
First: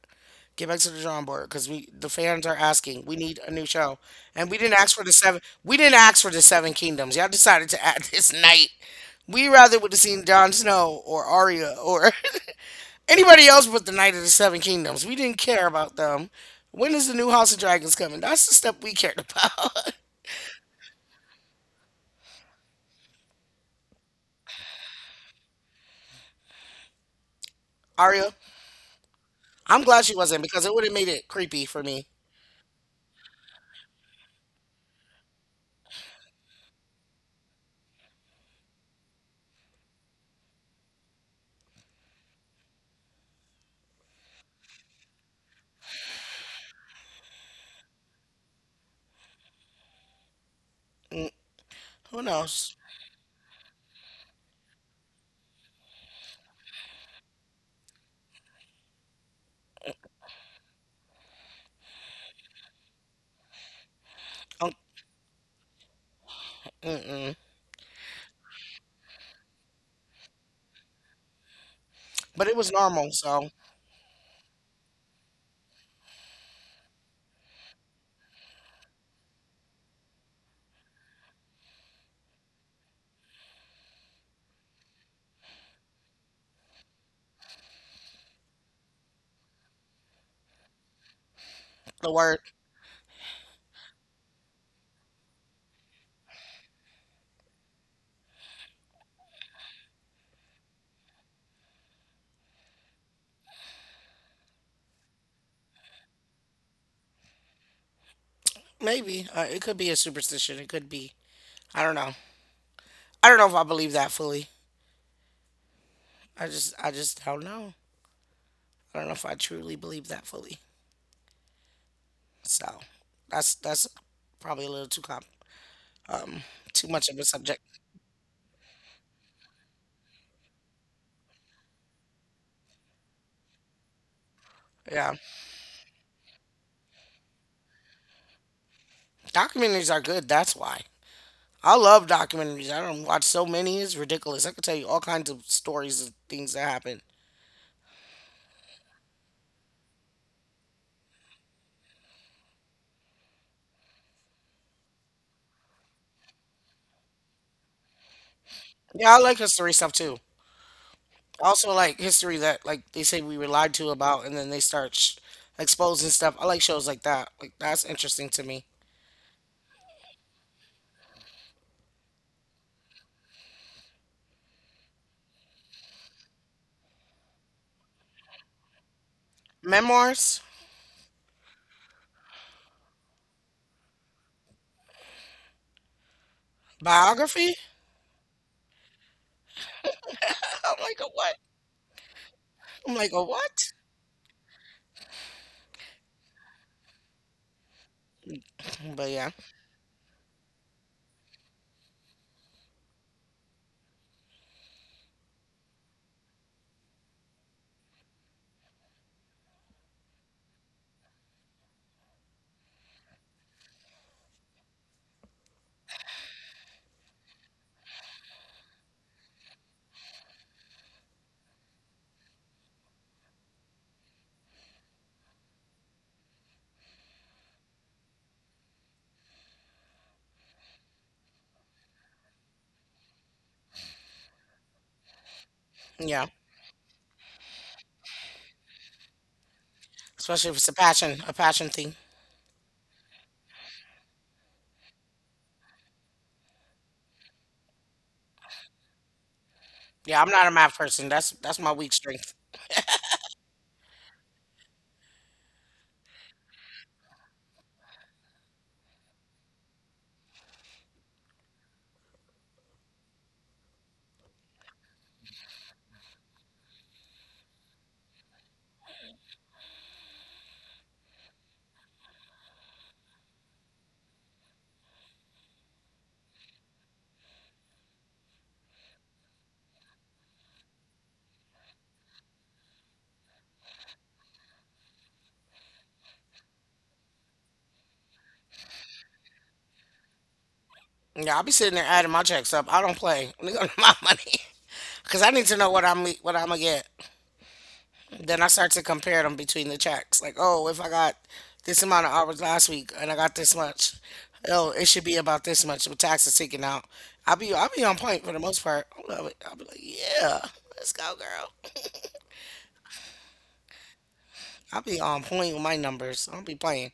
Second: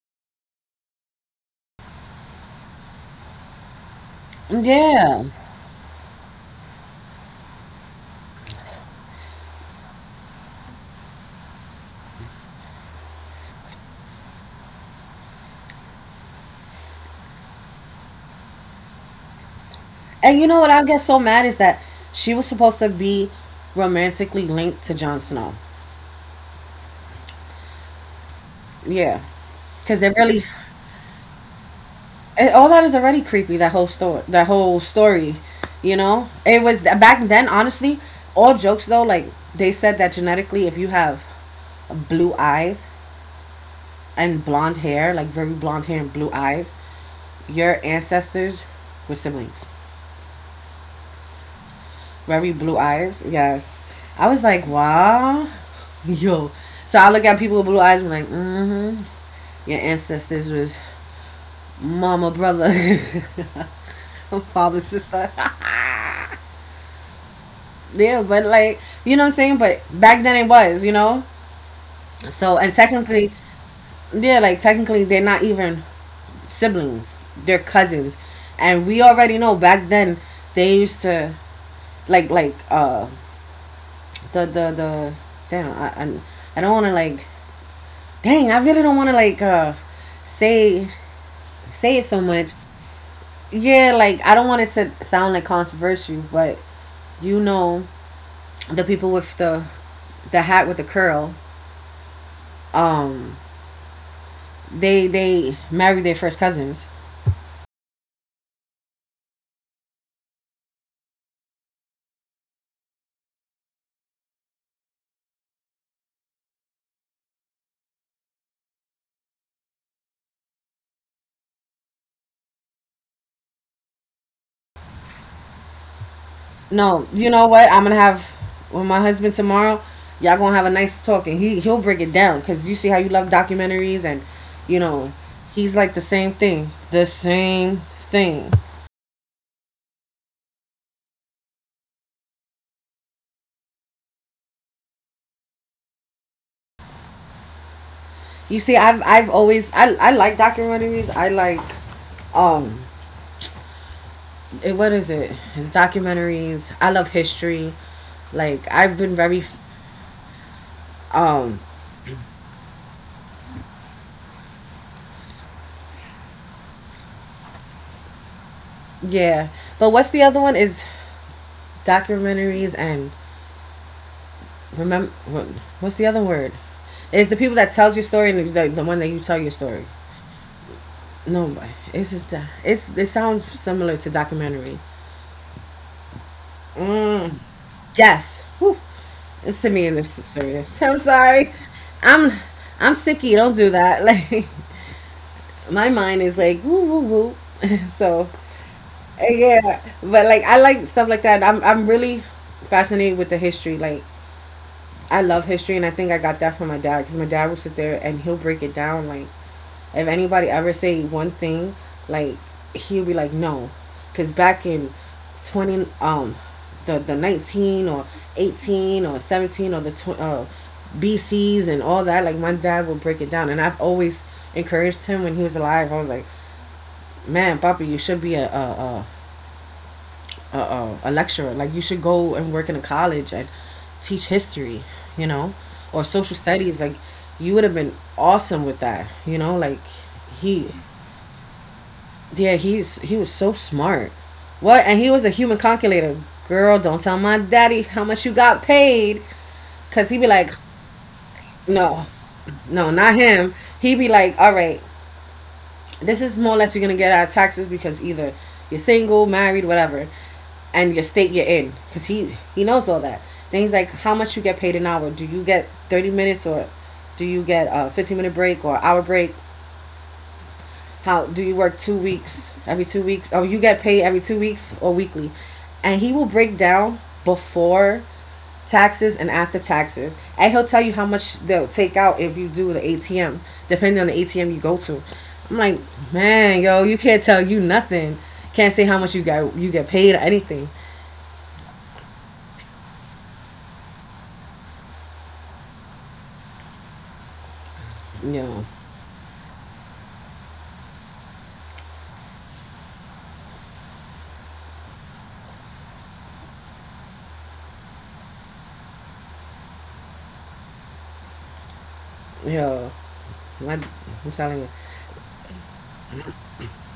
S1: Get back to the drawing board because we the fans are asking. We need a new show, and we didn't ask for the
S2: Yeah.
S1: seven. We didn't ask for the Seven Kingdoms. Y'all decided to add this night. We rather would have seen Jon Snow or Arya or anybody else but the Knight of the Seven Kingdoms. We didn't care about them. When is the new House of Dragons coming? That's the stuff we cared about.
S2: And you know what I get so mad is that she was supposed to be romantically linked to Jon Snow.
S1: Arya,
S2: Yeah.
S1: I'm
S2: Cuz
S1: glad
S2: they are
S1: she
S2: really...
S1: wasn't because it would have made it creepy for me.
S2: eh, all that is already creepy, that whole story, that whole story, you know? It was back then, honestly, all jokes though, like, they said that genetically if you have blue eyes and blonde hair, like very blonde hair and blue eyes, your ancestors were siblings.
S1: Mm, who
S2: Very
S1: knows?
S2: blue eyes. Yes. I was like, wow. Yo. So I look at people with blue eyes and I'm like, mm-hmm. Your ancestors was mama, brother,
S1: Um,
S2: father, sister.
S1: Mm-mm.
S2: Yeah, but like, you know what I'm saying? But back then it was, you know?
S1: But it
S2: So,
S1: was
S2: and
S1: normal,
S2: technically,
S1: so
S2: yeah, like technically, they're not even siblings. They're cousins. And we already know back then they used to, like like uh the the the damn, I I, I don't want to like... dang, I really don't want to like, uh, say say it
S1: the
S2: so
S1: word
S2: much. Yeah, like I don't want it to sound like controversial, but you know, the people with the the hat with the curl, um, they they married their first cousins.
S1: maybe uh, it could be a superstition. It could be. I don't know. I don't know if I believe that fully. I just I just don't know. I don't know if I truly believe that fully. So that's that's probably a little too com- um too
S2: No,
S1: much of a
S2: you know
S1: subject.
S2: what? I'm gonna have with my husband tomorrow. Y'all gonna have a nice talk, and he he'll break it down because you see how you love documentaries, and you know,
S1: Yeah.
S2: he's like the same thing, the same thing.
S1: Documentaries are good. That's why I love documentaries. I don't watch so many. It's ridiculous. I could tell you all kinds of stories of things that happen.
S2: You see, I've I've always I I like documentaries. I like um it, what is it it's documentaries. I love history. Like, I've been
S1: Yeah, I like
S2: very...
S1: history stuff too. Also like history that like they say we were lied to about, and then they start sh- exposing stuff. I like shows like that. Like that's interesting to me.
S2: yeah, but what's the other one is documentaries, and remember what's the other word? It's the people that tells your story, and the, the one that you tell your story.
S1: Memoirs,
S2: No, but it's just, uh, it's it sounds similar to documentary. Mm,
S1: biography.
S2: yes. Whew. It's to me, and this is
S1: I'm
S2: serious, I'm
S1: like a what?
S2: sorry. i'm I'm
S1: I'm like a
S2: sicky, don't do
S1: what?
S2: that. Like, my mind is like woo woo woo. So...
S1: But yeah,
S2: Yeah, but like, I like stuff like that. I'm I'm really fascinated with the history. Like, I love history, and I think I got that from my dad because my dad will sit there and he'll break it down. Like, if anybody ever say one thing, like, he'll be like, no, because back in twenty, um the the nineteen or eighteen or seventeen or the tw- uh, B Cs and all that. Like, my dad will break it down, and I've always encouraged him when he was alive. I was like, man, Papa, you should be a a, a a, a, a lecturer. Like, you should go and work in a college and teach history, you know, or
S1: yeah.
S2: social studies. Like, you would have been awesome with that, you know. Like,
S1: Especially if it's
S2: he,
S1: a passion, a passion thing.
S2: yeah, he's he was so smart. What? And he was a human calculator. Girl, don't tell my daddy how much you got paid, cause he
S1: Yeah,
S2: be
S1: I'm not
S2: like...
S1: a math person. That's that's my weak
S2: no,
S1: string.
S2: no, not him. He be like, all right, this is more or less you're gonna get out of taxes because either you're single, married, whatever, and your state you're in. Cause he he knows all that. Then he's like, how much you get paid an hour? Do you get thirty minutes or do you get a fifteen minute break or hour break? How do you work two weeks every two weeks? Oh, you get paid every two weeks or weekly, and he will break down before taxes and after taxes. And he'll tell you how much they'll take out if you do the A T M, depending on the A T M you go to. I'm like, man, yo, you can't tell you nothing. Can't say how much you got you get paid or anything.
S1: Yeah, I'll be sitting there adding my checks up. I don't play. Nigga, my money. Cause I need to know what I'm what I'm gonna get. Then I
S2: Yo,
S1: start to compare them between the checks. Like, oh, if I got this amount of hours last week and I got this much, oh, it should be about this much with taxes taken out. I'll be I'll be on point for the most part. I love it. I'll be like, yeah, let's go, girl.
S2: yo, my, I'm telling you.
S1: I'll be on point with my numbers. I don't be playing.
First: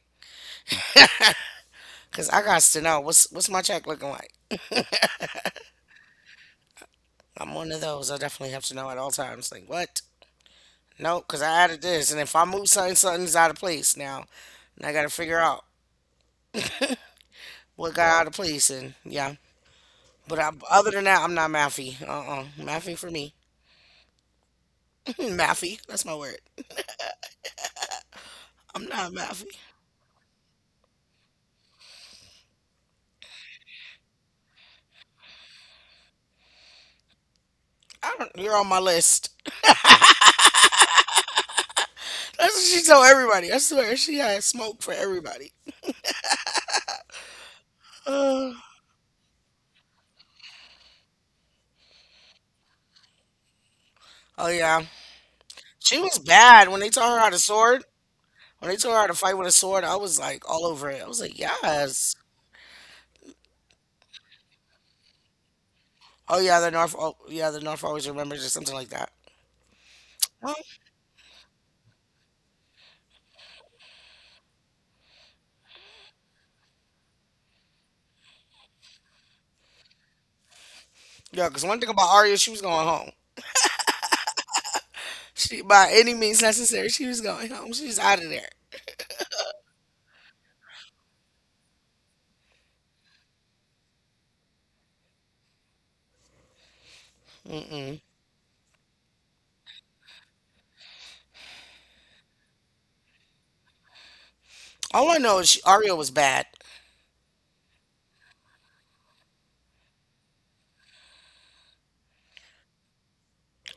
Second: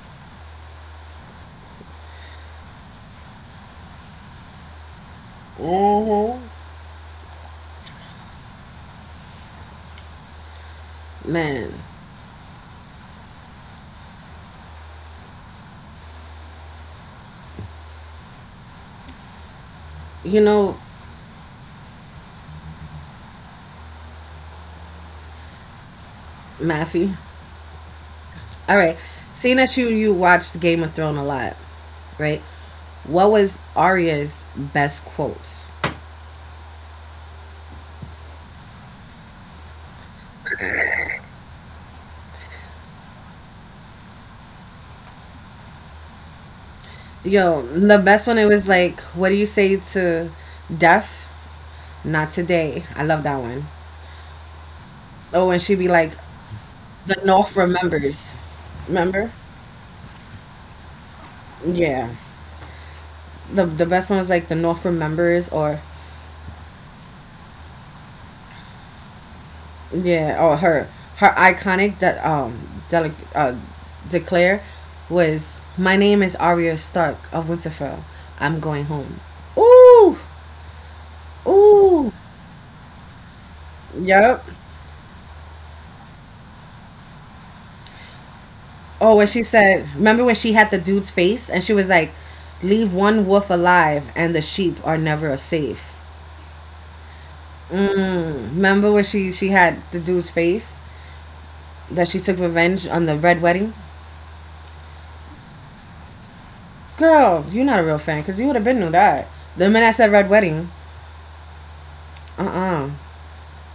S1: Cause I got to know what's what's my check looking like.
S2: Mm-hmm.
S1: I'm one of those. I definitely have to know at all times. Like, what? No, because I
S2: Man,
S1: added this, and if I move something, something's out of place now. And I got to figure out what got out, right, of place, and yeah. But
S2: you
S1: I,
S2: know,
S1: other than that, I'm not Maffy. Uh-uh. Maffy for me. Maffy. That's my word.
S2: Matthew. All
S1: I'm
S2: right,
S1: not Maffy.
S2: seeing that you you watched Game of Thrones a lot, right? What was Arya's best quotes?
S1: I don't, you're on my list. That's what she told everybody. I swear, she had smoke for everybody.
S2: Yo, the best one it was like, what do you say to death? Not today. I love that one.
S1: Uh, oh, yeah.
S2: Oh, and she'd be
S1: She
S2: like,
S1: was bad. When they taught
S2: the
S1: her how to
S2: North
S1: sword,
S2: remembers.
S1: when they taught her how to
S2: Remember?
S1: fight with a sword, I was like all over it. I was like,
S2: Yeah.
S1: yes.
S2: The the best one was like the North remembers or
S1: Oh, yeah, the North, oh, yeah, the North always remembers or something like that.
S2: yeah, or her her iconic that um dele- uh, declare was my name is Arya Stark of Winterfell. I'm going home. Ooh,
S1: Yeah, because one thing about
S2: ooh.
S1: Aria, she was going home.
S2: Yep.
S1: She, by any means necessary, she was going home. She was out of there.
S2: Oh, when she said, remember when she had the dude's face and she was like, "Leave one wolf alive and the sheep are never safe."
S1: Mm-mm.
S2: Mm, remember when she she had the dude's face that she took revenge on the red wedding?
S1: All I know is she, Aria was bad.
S2: Girl, you're not a real fan because you would have been knew that. The minute I said red wedding, uh uh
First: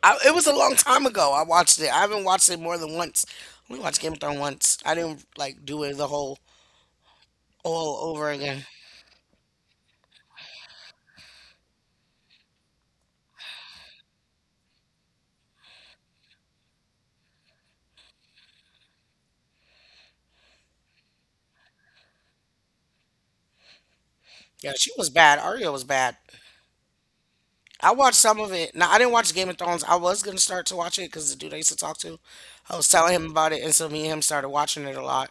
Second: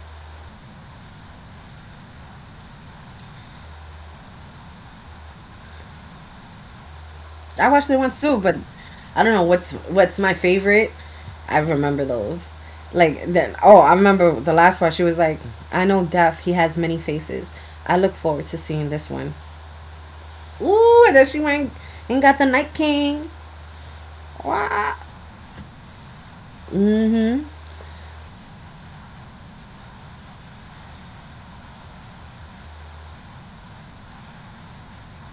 S1: I, it was a long time ago. I watched it. I haven't watched it more than once. I only watched Game of Thrones once. I didn't like do it the whole
S2: I watched it
S1: all
S2: once
S1: over
S2: too, but
S1: again.
S2: I don't know what's what's my favorite. I remember those. Like then, oh, I remember the last part. She was like, "I know death. He has many faces. I look forward to seeing this one." Ooh, and then she went and got the Night King.
S1: Yeah, she
S2: Wow.
S1: was bad. Aria was bad.
S2: Mm-hmm.
S1: I watched some of it. Now I didn't watch Game of Thrones. I was gonna start to watch it because the dude I used to talk to, I was telling him about it, and so me and him started watching it a lot.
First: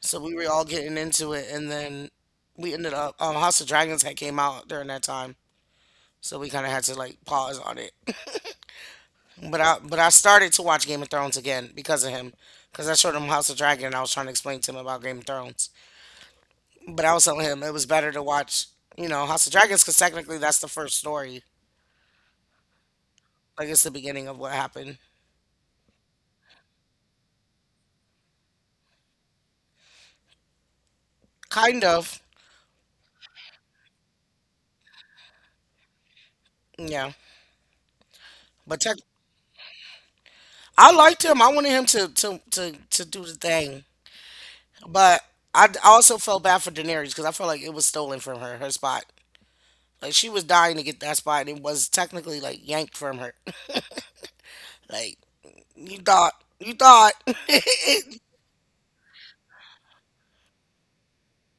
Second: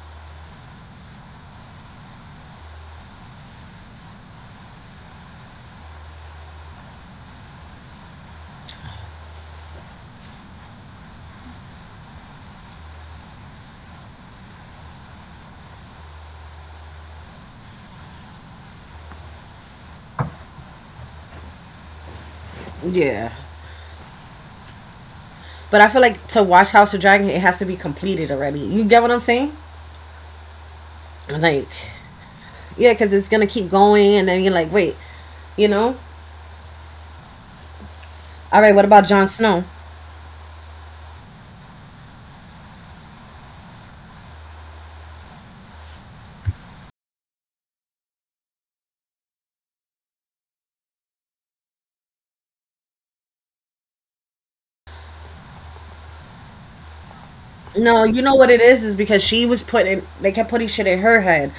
S1: So we were all getting into it, and then we ended up um, House of Dragons had came out during that time, so we kind of had to like pause on it. But I but I started to watch Game of Thrones again because of him, because I showed him House of Dragon, and I was trying to explain to him about Game of Thrones, but I was telling him it was better to watch, you know, House of Dragons because technically that's the first story,
S2: Yeah.
S1: like it's the beginning of what happened,
S2: But I feel like to watch House of Dragon, it has to be completed already. You get what I'm saying? Like,
S1: kind of,
S2: yeah, because it's gonna keep going, and then you're like, wait, you know?
S1: yeah.
S2: All right,
S1: But
S2: what
S1: tech,
S2: about Jon Snow?
S1: I liked him. I wanted him to to to to do the thing. But I d- also felt bad for Daenerys because I felt like it was stolen from her, her spot. Like she was dying to get that spot, and it was technically like yanked from her. Like you thought, you thought,
S2: No, you know what it is is because she was putting they kept putting shit in her head.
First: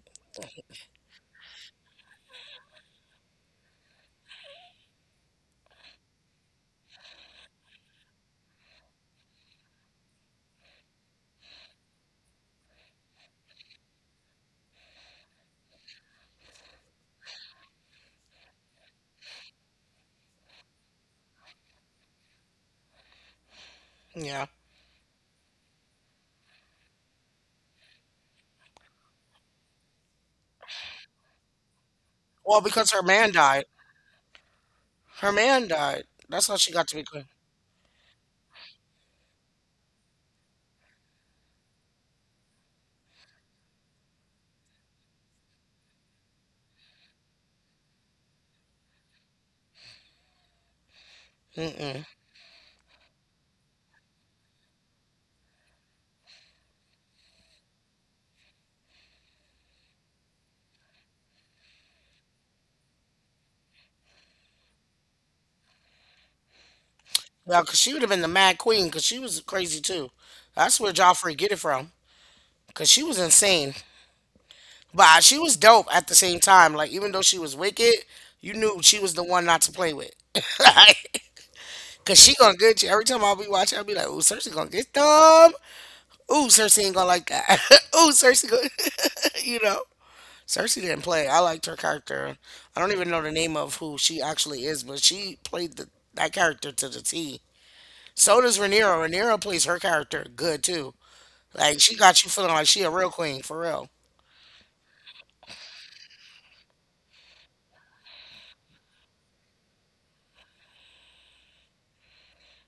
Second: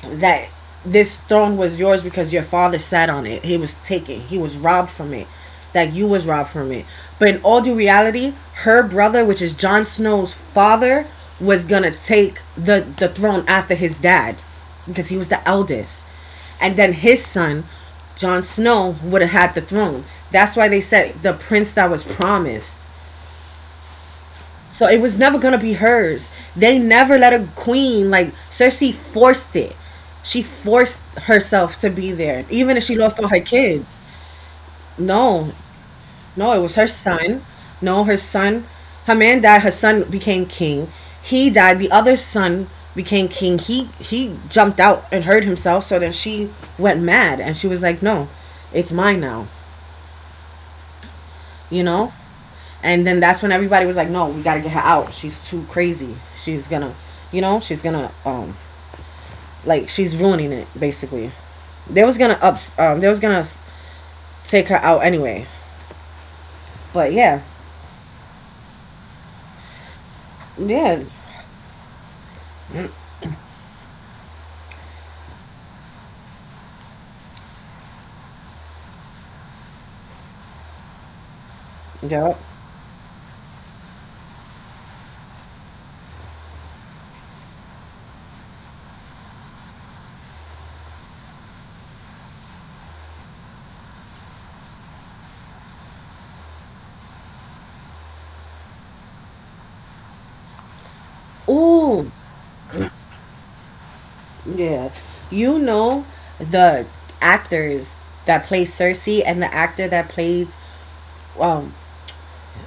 S2: That this throne was yours because your father sat on it. He was taken. He was robbed from it. That you was robbed from it. But in all due reality, her brother, which is Jon Snow's father, was gonna take the the throne after his dad because he was the eldest. And then his son, Jon Snow, would have had the throne. That's why they said the prince that was promised.
S1: yeah.
S2: So it was never gonna be hers. They never let a queen like Cersei forced it. She forced herself to be there,
S1: Well,
S2: even if
S1: because
S2: she
S1: her
S2: lost all
S1: man
S2: her
S1: died.
S2: kids.
S1: Her
S2: No,
S1: man died. That's
S2: no,
S1: how
S2: it
S1: she
S2: was her
S1: got to be queen.
S2: son. No, her son, her man died. Her son became king. He died. The other son became king. He he jumped out and hurt himself. So then she went mad and she was like, "No, it's mine now." You
S1: Mm-mm.
S2: know? And then that's when everybody was like, no, we got to get her out. She's too crazy. She's going to, you know, she's going to, um, like, she's ruining it, basically. They was going to ups, um, they was going to take her out anyway. But yeah,
S1: Well, because she would have been the mad queen because she was crazy too. That's where
S2: yeah,
S1: Joffrey get it from because she was insane. But she was dope at the same time. Like even though she was wicked, you knew she was the one not to play with. Like, cause she
S2: yeah.
S1: gonna get you every time I'll be watching. I'll be like, "Ooh, Cersei gonna get dumb. Ooh, Cersei ain't gonna like that. Ooh, Cersei gonna, you know." Cersei didn't play. I liked her character. I don't even know the name of who she actually is, but she played the, that character to the T. So does Rhaenyra. Rhaenyra plays her character good too. Like she
S2: Ooh,
S1: got you feeling like she a real queen for real.
S2: yeah. You know the actors that play Cersei and the actor that plays um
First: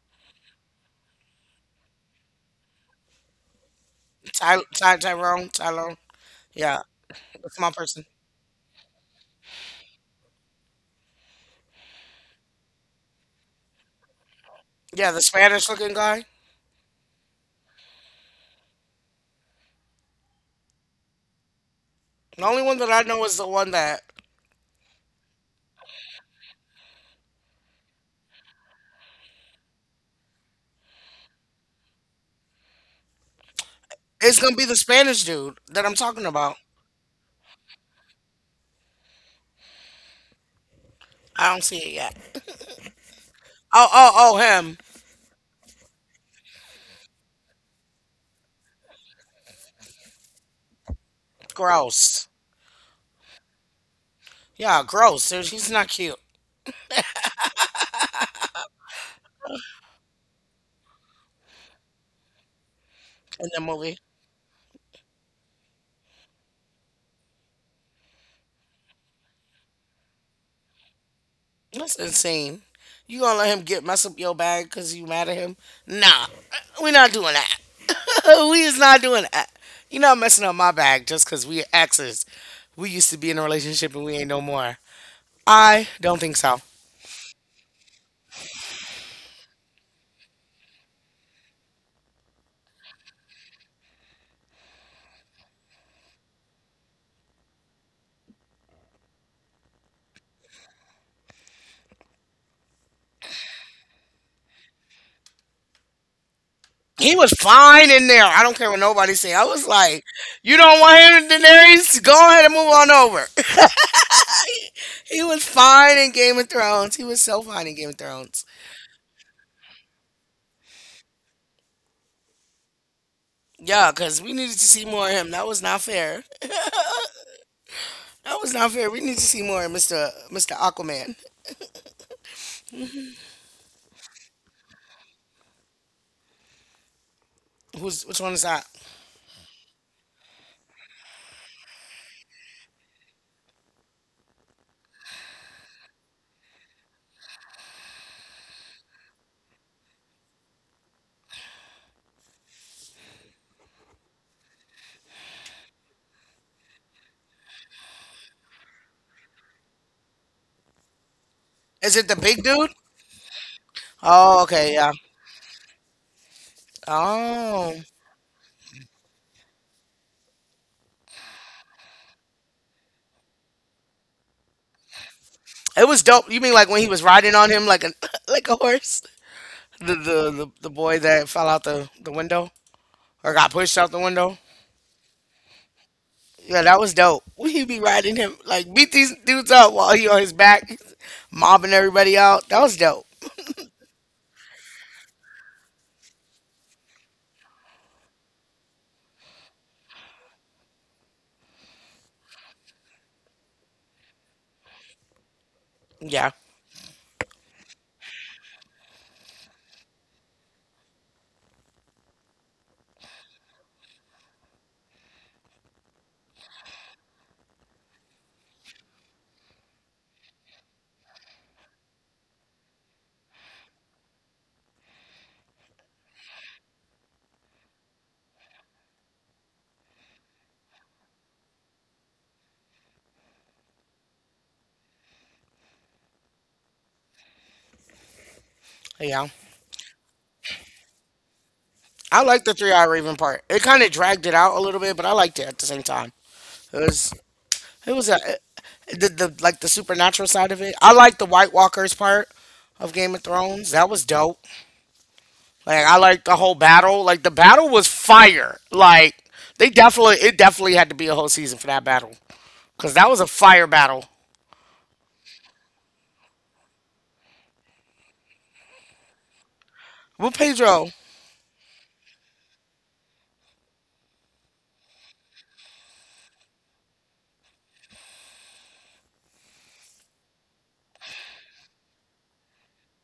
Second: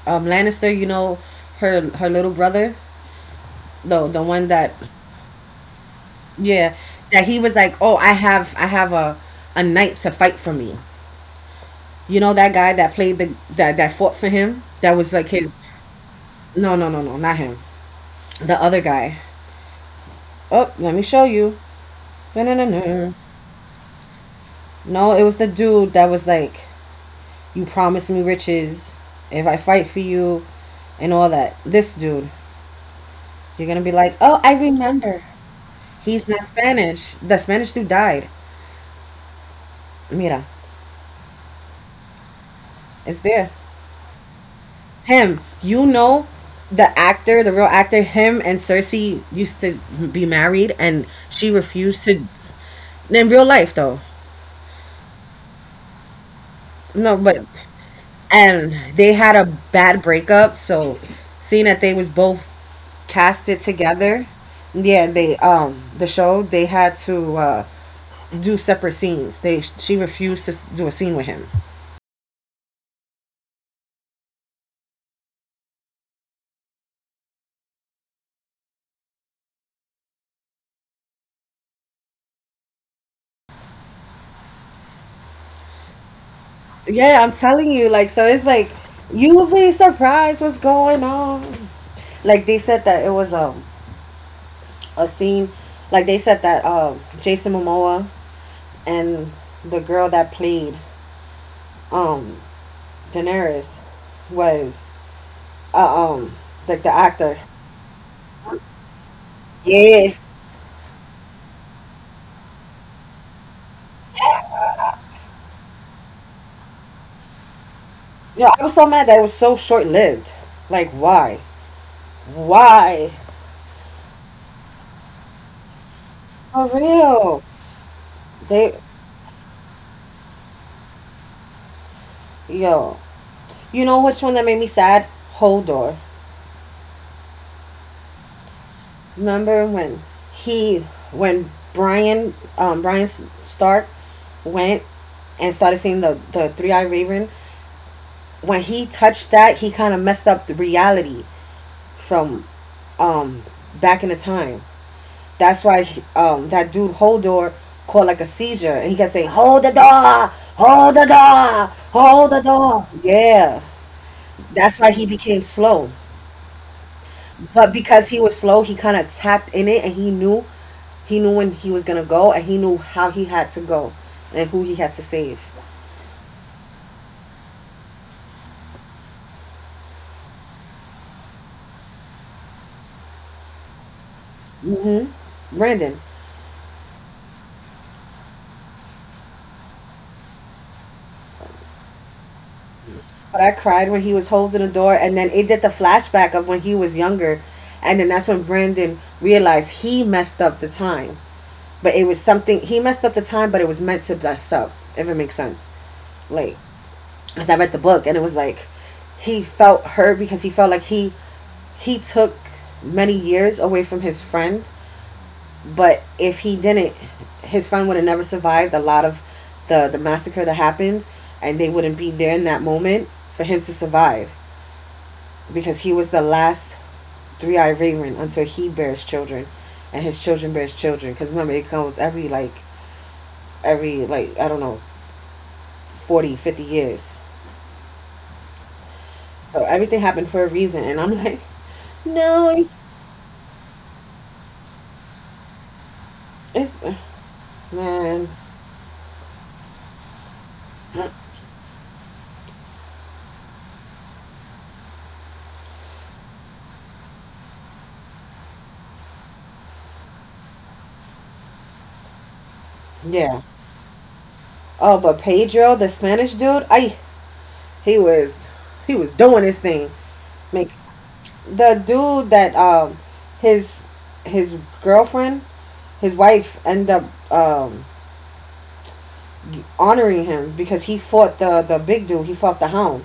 S2: um Lannister. You know her her little brother, the the one
S1: Ty,
S2: that
S1: Ty Tyrone, Tyrone.
S2: yeah,
S1: Yeah,
S2: that he was
S1: that's my
S2: like, "Oh,
S1: person.
S2: I have I have a a knight to fight for me." You know that guy that played the that that fought for him? That was
S1: Yeah, the
S2: like his
S1: Spanish looking guy.
S2: no, no, no, no, not him. The other guy. Oh, let me show you.
S1: The only one that I
S2: No,
S1: know is the one that
S2: no, it was the dude that was like, "You promised me riches if I fight for you and all that." This dude. You're going to be like, "Oh,
S1: it's
S2: I
S1: gonna be the
S2: remember."
S1: Spanish dude that I'm talking
S2: He's not
S1: about.
S2: Spanish. The Spanish dude died. Mira,
S1: I don't see it yet.
S2: it's there.
S1: Oh, oh, oh, him.
S2: Him, you know, the actor, the real actor, him and Cersei used to be married, and she refused to.
S1: Gross.
S2: In real life, though,
S1: Yeah, gross. Dude, he's not cute
S2: no, but and they had a bad breakup. So, seeing that they was both
S1: in
S2: casted
S1: the movie.
S2: together, yeah, they um the show they had to uh do separate scenes. They She refused to s- do a scene with him.
S1: That's insane. You gonna let him get mess up your bag because you mad at him? Nah, we not doing that. We is not doing that. You not messing up my bag just because we exes. We used to be in a relationship and we ain't no more. I don't think so.
S2: Yeah, I'm telling you, like so it's like you will be surprised what's going on. Like they said that it was a. a scene like they said that uh, Jason Momoa and the girl that played um Daenerys was uh, um like the
S1: He was
S2: actor.
S1: fine in there. I don't care what nobody say. I was like,
S2: Yes.
S1: you don't want him in there? He's- go ahead and move on over. He was fine in Game of Thrones. He was so fine in Game of Thrones.
S2: You know, I was so mad that it was so short lived. Like why? Why?
S1: Yeah, because we needed to see more of him. That was not fair.
S2: For real.
S1: That was not
S2: They
S1: fair. We need to see more of Mr. Mr. Aquaman.
S2: yo. You know which one that made me sad? Hodor.
S1: Who's which one is that?
S2: Remember when he when Brian um Brian Stark went and started seeing the the three eyed raven when he touched that, he kind of messed up the reality from um back in the time. That's why he- um that dude Holdor called like a seizure, and he kept saying, "Hold the door, hold the door,
S1: Is it the
S2: hold the
S1: big dude?
S2: door." Yeah,
S1: Oh, okay,
S2: that's why
S1: yeah.
S2: he became slow. But
S1: Oh,
S2: because he was slow, he kind of tapped in it, and he knew he knew when he was gonna go, and he knew how he had to go, and who he had to save.
S1: it was dope. You mean like when he was riding on him like a like a horse? The the the, the boy that fell out the the window or got pushed out the window.
S2: Mm-hmm. Brandon.
S1: Yeah, that was dope. We be riding him like beat these dudes up while he on his back, mobbing everybody out. That was dope.
S2: But I cried when he was holding the door, and then it did the flashback of when he was younger, and then that's when Brandon realized he messed up the time. But it was something he messed up the time, but it was meant to mess up. If it makes sense,
S1: Yeah.
S2: like as I read the book, and it was like he felt hurt because he felt like he he took many years away from his friend, but if he didn't, his friend would have never survived a lot of the the massacre that happened, and they wouldn't be there in that moment for him to survive. Because he was the last three eyed raven until he bears children, and his children bears children. Because remember, it comes every like every like I don't know forty fifty years.
S1: Yeah.
S2: So everything happened for a reason, and I'm like,
S1: I like the
S2: no,
S1: three hour Raven part. It kind of dragged it out a little bit, but I liked it at the same time.
S2: it's
S1: It was it was a
S2: man,
S1: the, the like the supernatural side of it. I
S2: mm,
S1: like the White Walkers part of Game of Thrones. That was dope. Like I like the whole battle. Like the battle was fire. Like they definitely it definitely had to be a whole season for that battle because that was a
S2: yeah.
S1: fire battle.
S2: Oh, but Pedro, the Spanish dude, I he was he was doing his thing.
S1: With
S2: Make
S1: Pedro.
S2: the dude that um his his girlfriend, his wife end up um honoring him because he fought the the big dude. He fought the hound,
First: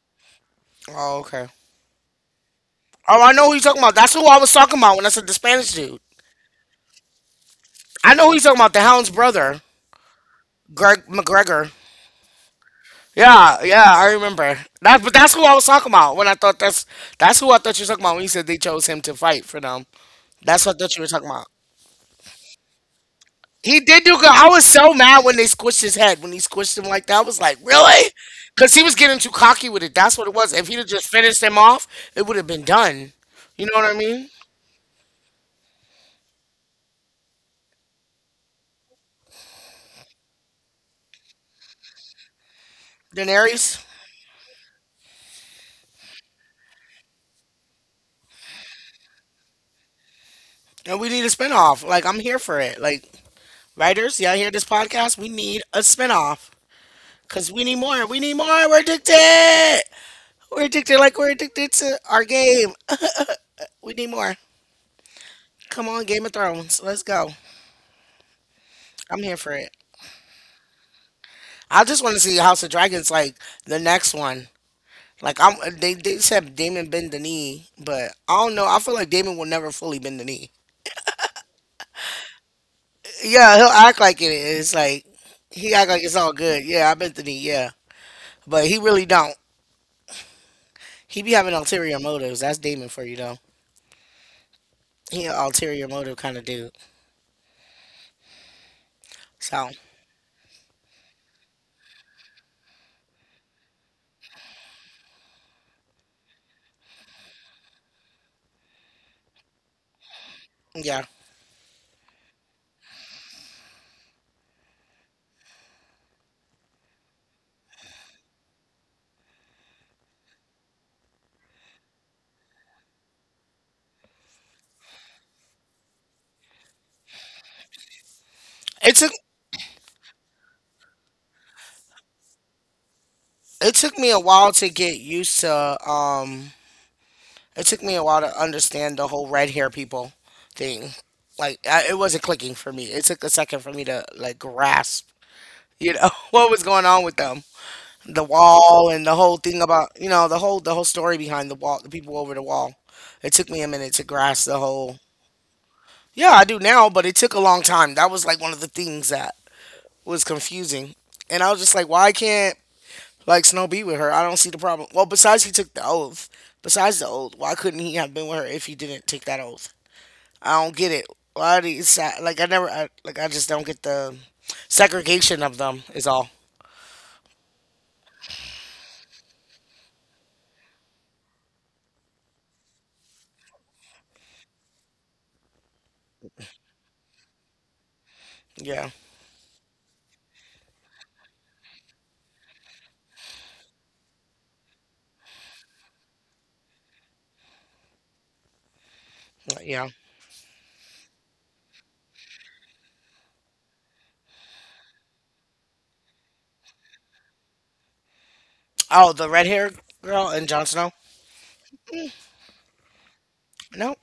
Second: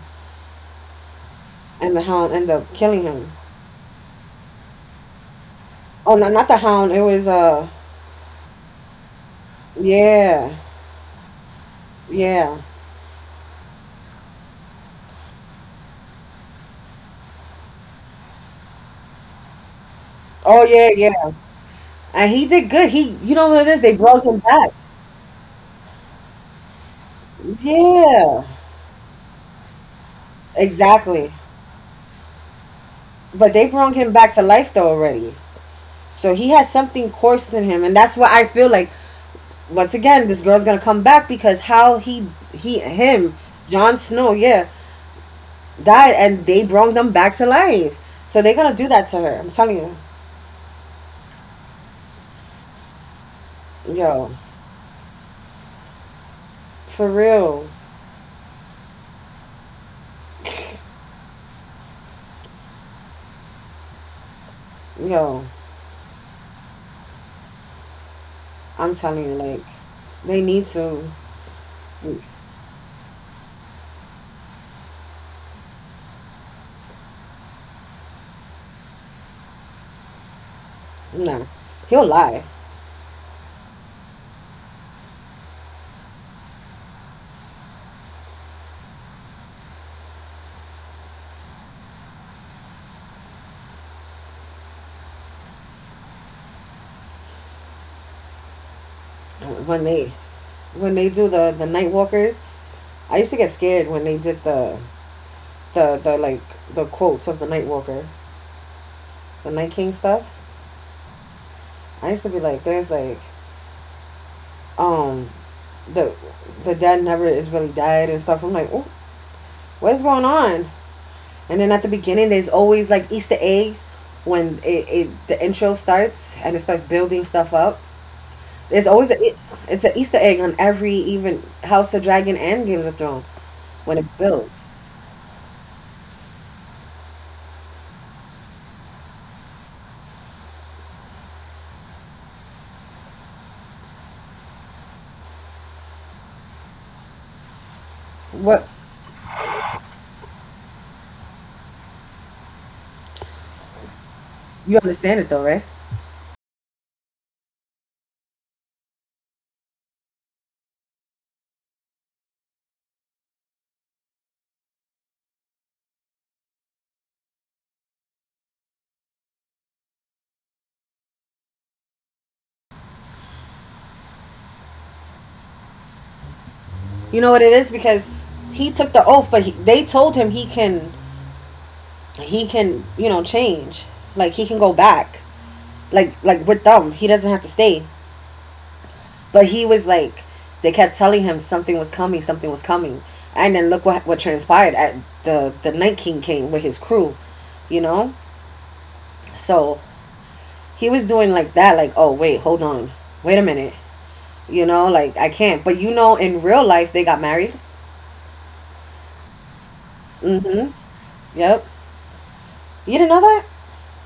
S1: Oh, okay.
S2: and the hound ended up killing
S1: Oh,
S2: him.
S1: I know who you're talking about. That's who I was talking about when I said the Spanish dude.
S2: Oh no, not the hound. It was uh,
S1: I know who you're talking about. The Hound's brother,
S2: yeah,
S1: Greg McGregor.
S2: yeah.
S1: Yeah, yeah, I remember. That, but that's who I was talking about when I thought that's that's who I thought you were talking about when you said they chose him to fight for them. That's
S2: Oh
S1: what I
S2: yeah,
S1: thought you were talking
S2: yeah.
S1: about.
S2: And he did good. He, you know what it
S1: He
S2: is? They
S1: did do
S2: brought
S1: good.
S2: him
S1: I was
S2: back.
S1: so mad when they squished his head when he squished him like that. I was like, really?
S2: Yeah,
S1: Because he was getting too cocky with it. That's what it was. If he'd have just
S2: exactly.
S1: finished him off, it would have been done.
S2: But
S1: You
S2: they
S1: know what
S2: brought
S1: I
S2: him
S1: mean,
S2: back to life though already. So he had something coursed in him, and that's why I feel like once again this girl's gonna come back because how he he him
S1: Daenerys?
S2: Jon Snow, yeah, died and they brought them back to life. So they're gonna do that to her. I'm telling you.
S1: And we need a spinoff. Like I'm here for it. Like writers,
S2: Yo,
S1: y'all hear this podcast? We need a spinoff
S2: for
S1: because we
S2: real.
S1: need more. We need more. We're addicted. We're addicted like we're addicted to our game. We need more.
S2: Yo,
S1: Come on, Game of Thrones. Let's go.
S2: I'm
S1: I'm
S2: telling you,
S1: here for
S2: like
S1: it.
S2: they need to
S1: I just want to see House of Dragons like the next one. Like I'm they, they said Damon bend the knee, but I don't know. I feel like Damon will never fully bend the knee.
S2: no. He'll lie
S1: Yeah, he'll act like it is. Like he act like it's all good. Yeah, I bent the knee, yeah. But he really don't. He be having ulterior motives. That's Damon for you though. He an ulterior motive kind of dude. So
S2: when they when they do the the night walkers. I used to get scared when they did the the the like the quotes of the night walker, the night king stuff.
S1: yeah.
S2: I used to be like, there's like, um, the the dad never is really died and stuff. I'm like, oh, what is going on? And then at the beginning, there's always like Easter eggs when it, it the intro starts and it starts building stuff up. There's
S1: It took
S2: always a, it, it's an Easter egg on every even House of Dragon and Games of Thrones
S1: it took
S2: when it
S1: me a while to
S2: builds.
S1: get used to um it took me a while to understand the whole red hair people thing. Like I, it wasn't clicking for me. It took a second for me to like grasp, you know, what was going on with them. The
S2: What
S1: wall and the whole thing about, you know, the whole the whole story behind the wall, the people over the wall. It took me a minute to grasp the
S2: you
S1: whole.
S2: understand it though, right?
S1: Yeah, I do now, but it took a long time. That was like one of the things that was confusing. And I was just like, why can't like Snow be with her? I don't see the problem. Well, besides he took the oath, besides the oath, why couldn't he have been with her if he didn't take that oath? I don't get it. Why do you sa- Like I never I, like I just don't get the segregation of them is all.
S2: You know what it is because he took the oath, but he, they told him he can he can you know change like he can go back like like with them. He doesn't have to stay.
S1: Yeah,
S2: But he was like, they kept telling him something was coming, something was coming, and then look what what transpired. At the the Night King came with his crew, you know. So
S1: yeah.
S2: he was doing like that, like oh wait, hold on, wait a minute, you know, like I can't. But you know, in real life they got married.
S1: Oh, the red hair girl and Jon
S2: Mm-hmm.
S1: Snow.
S2: Yep. You didn't know that,
S1: No,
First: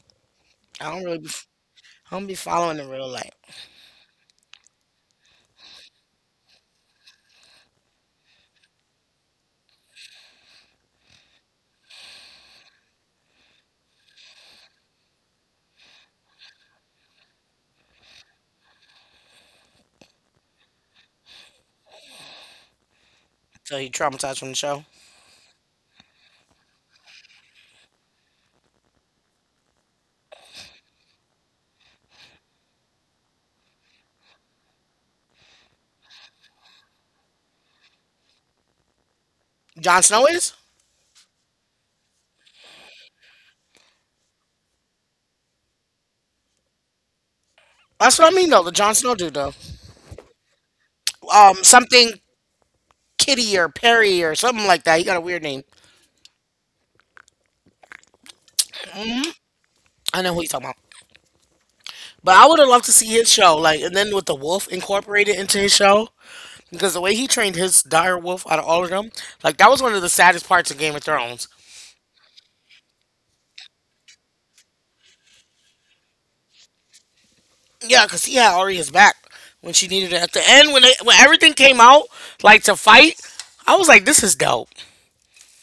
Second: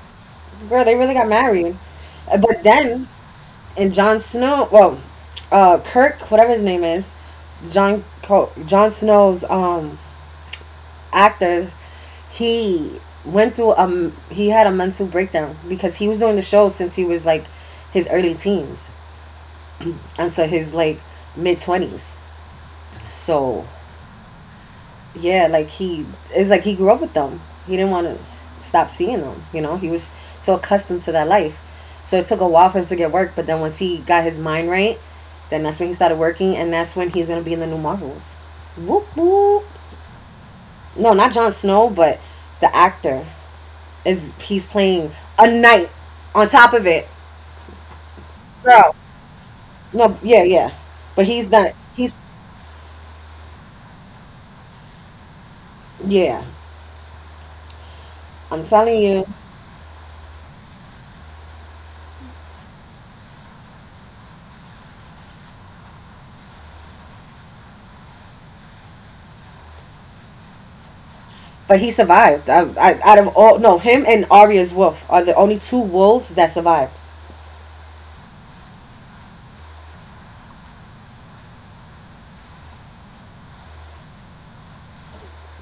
S2: girl?
S1: I
S2: They
S1: don't
S2: really
S1: really.
S2: got
S1: Be, I
S2: married.
S1: don't be
S2: Uh, But
S1: following in
S2: then
S1: real life.
S2: in Jon Snow, well, uh, Kirk, whatever his name is, John Jon Jon Snow's um actor, he went through um he had a mental breakdown because he was doing the show since he was like his early teens until his like mid twenties. So
S1: So he traumatized from the show.
S2: yeah, like he it's like he grew up with them. He didn't want to stop seeing them. You know, he was so accustomed to that life. So it took a while for him to get work, but then once he got his mind right, then that's when he started working, and that's when he's gonna be in the new Marvels. Whoop whoop.
S1: Jon Snow is.
S2: No, not Jon Snow, but the actor is he's playing a knight on top of it.
S1: That's what I mean though. The Jon
S2: Bro.
S1: Snow dude though.
S2: No, yeah, yeah. But he's
S1: Um,
S2: not
S1: something
S2: he's
S1: Kitty or Perry or something like that. He got a weird name.
S2: yeah. I'm telling you.
S1: I know who you talking about. But I would have loved to see his show. Like, and then with the wolf incorporated into his show, because the way he trained his dire wolf out of all of them, like that was one of the saddest parts of Game of Thrones.
S2: But he survived. I, I, out of all no, him and Arya's wolf are the only two wolves that survived.
S1: Yeah, because he had Arya's back when she needed it. At the end, when they, when everything came out, like to fight, I was like, this is dope.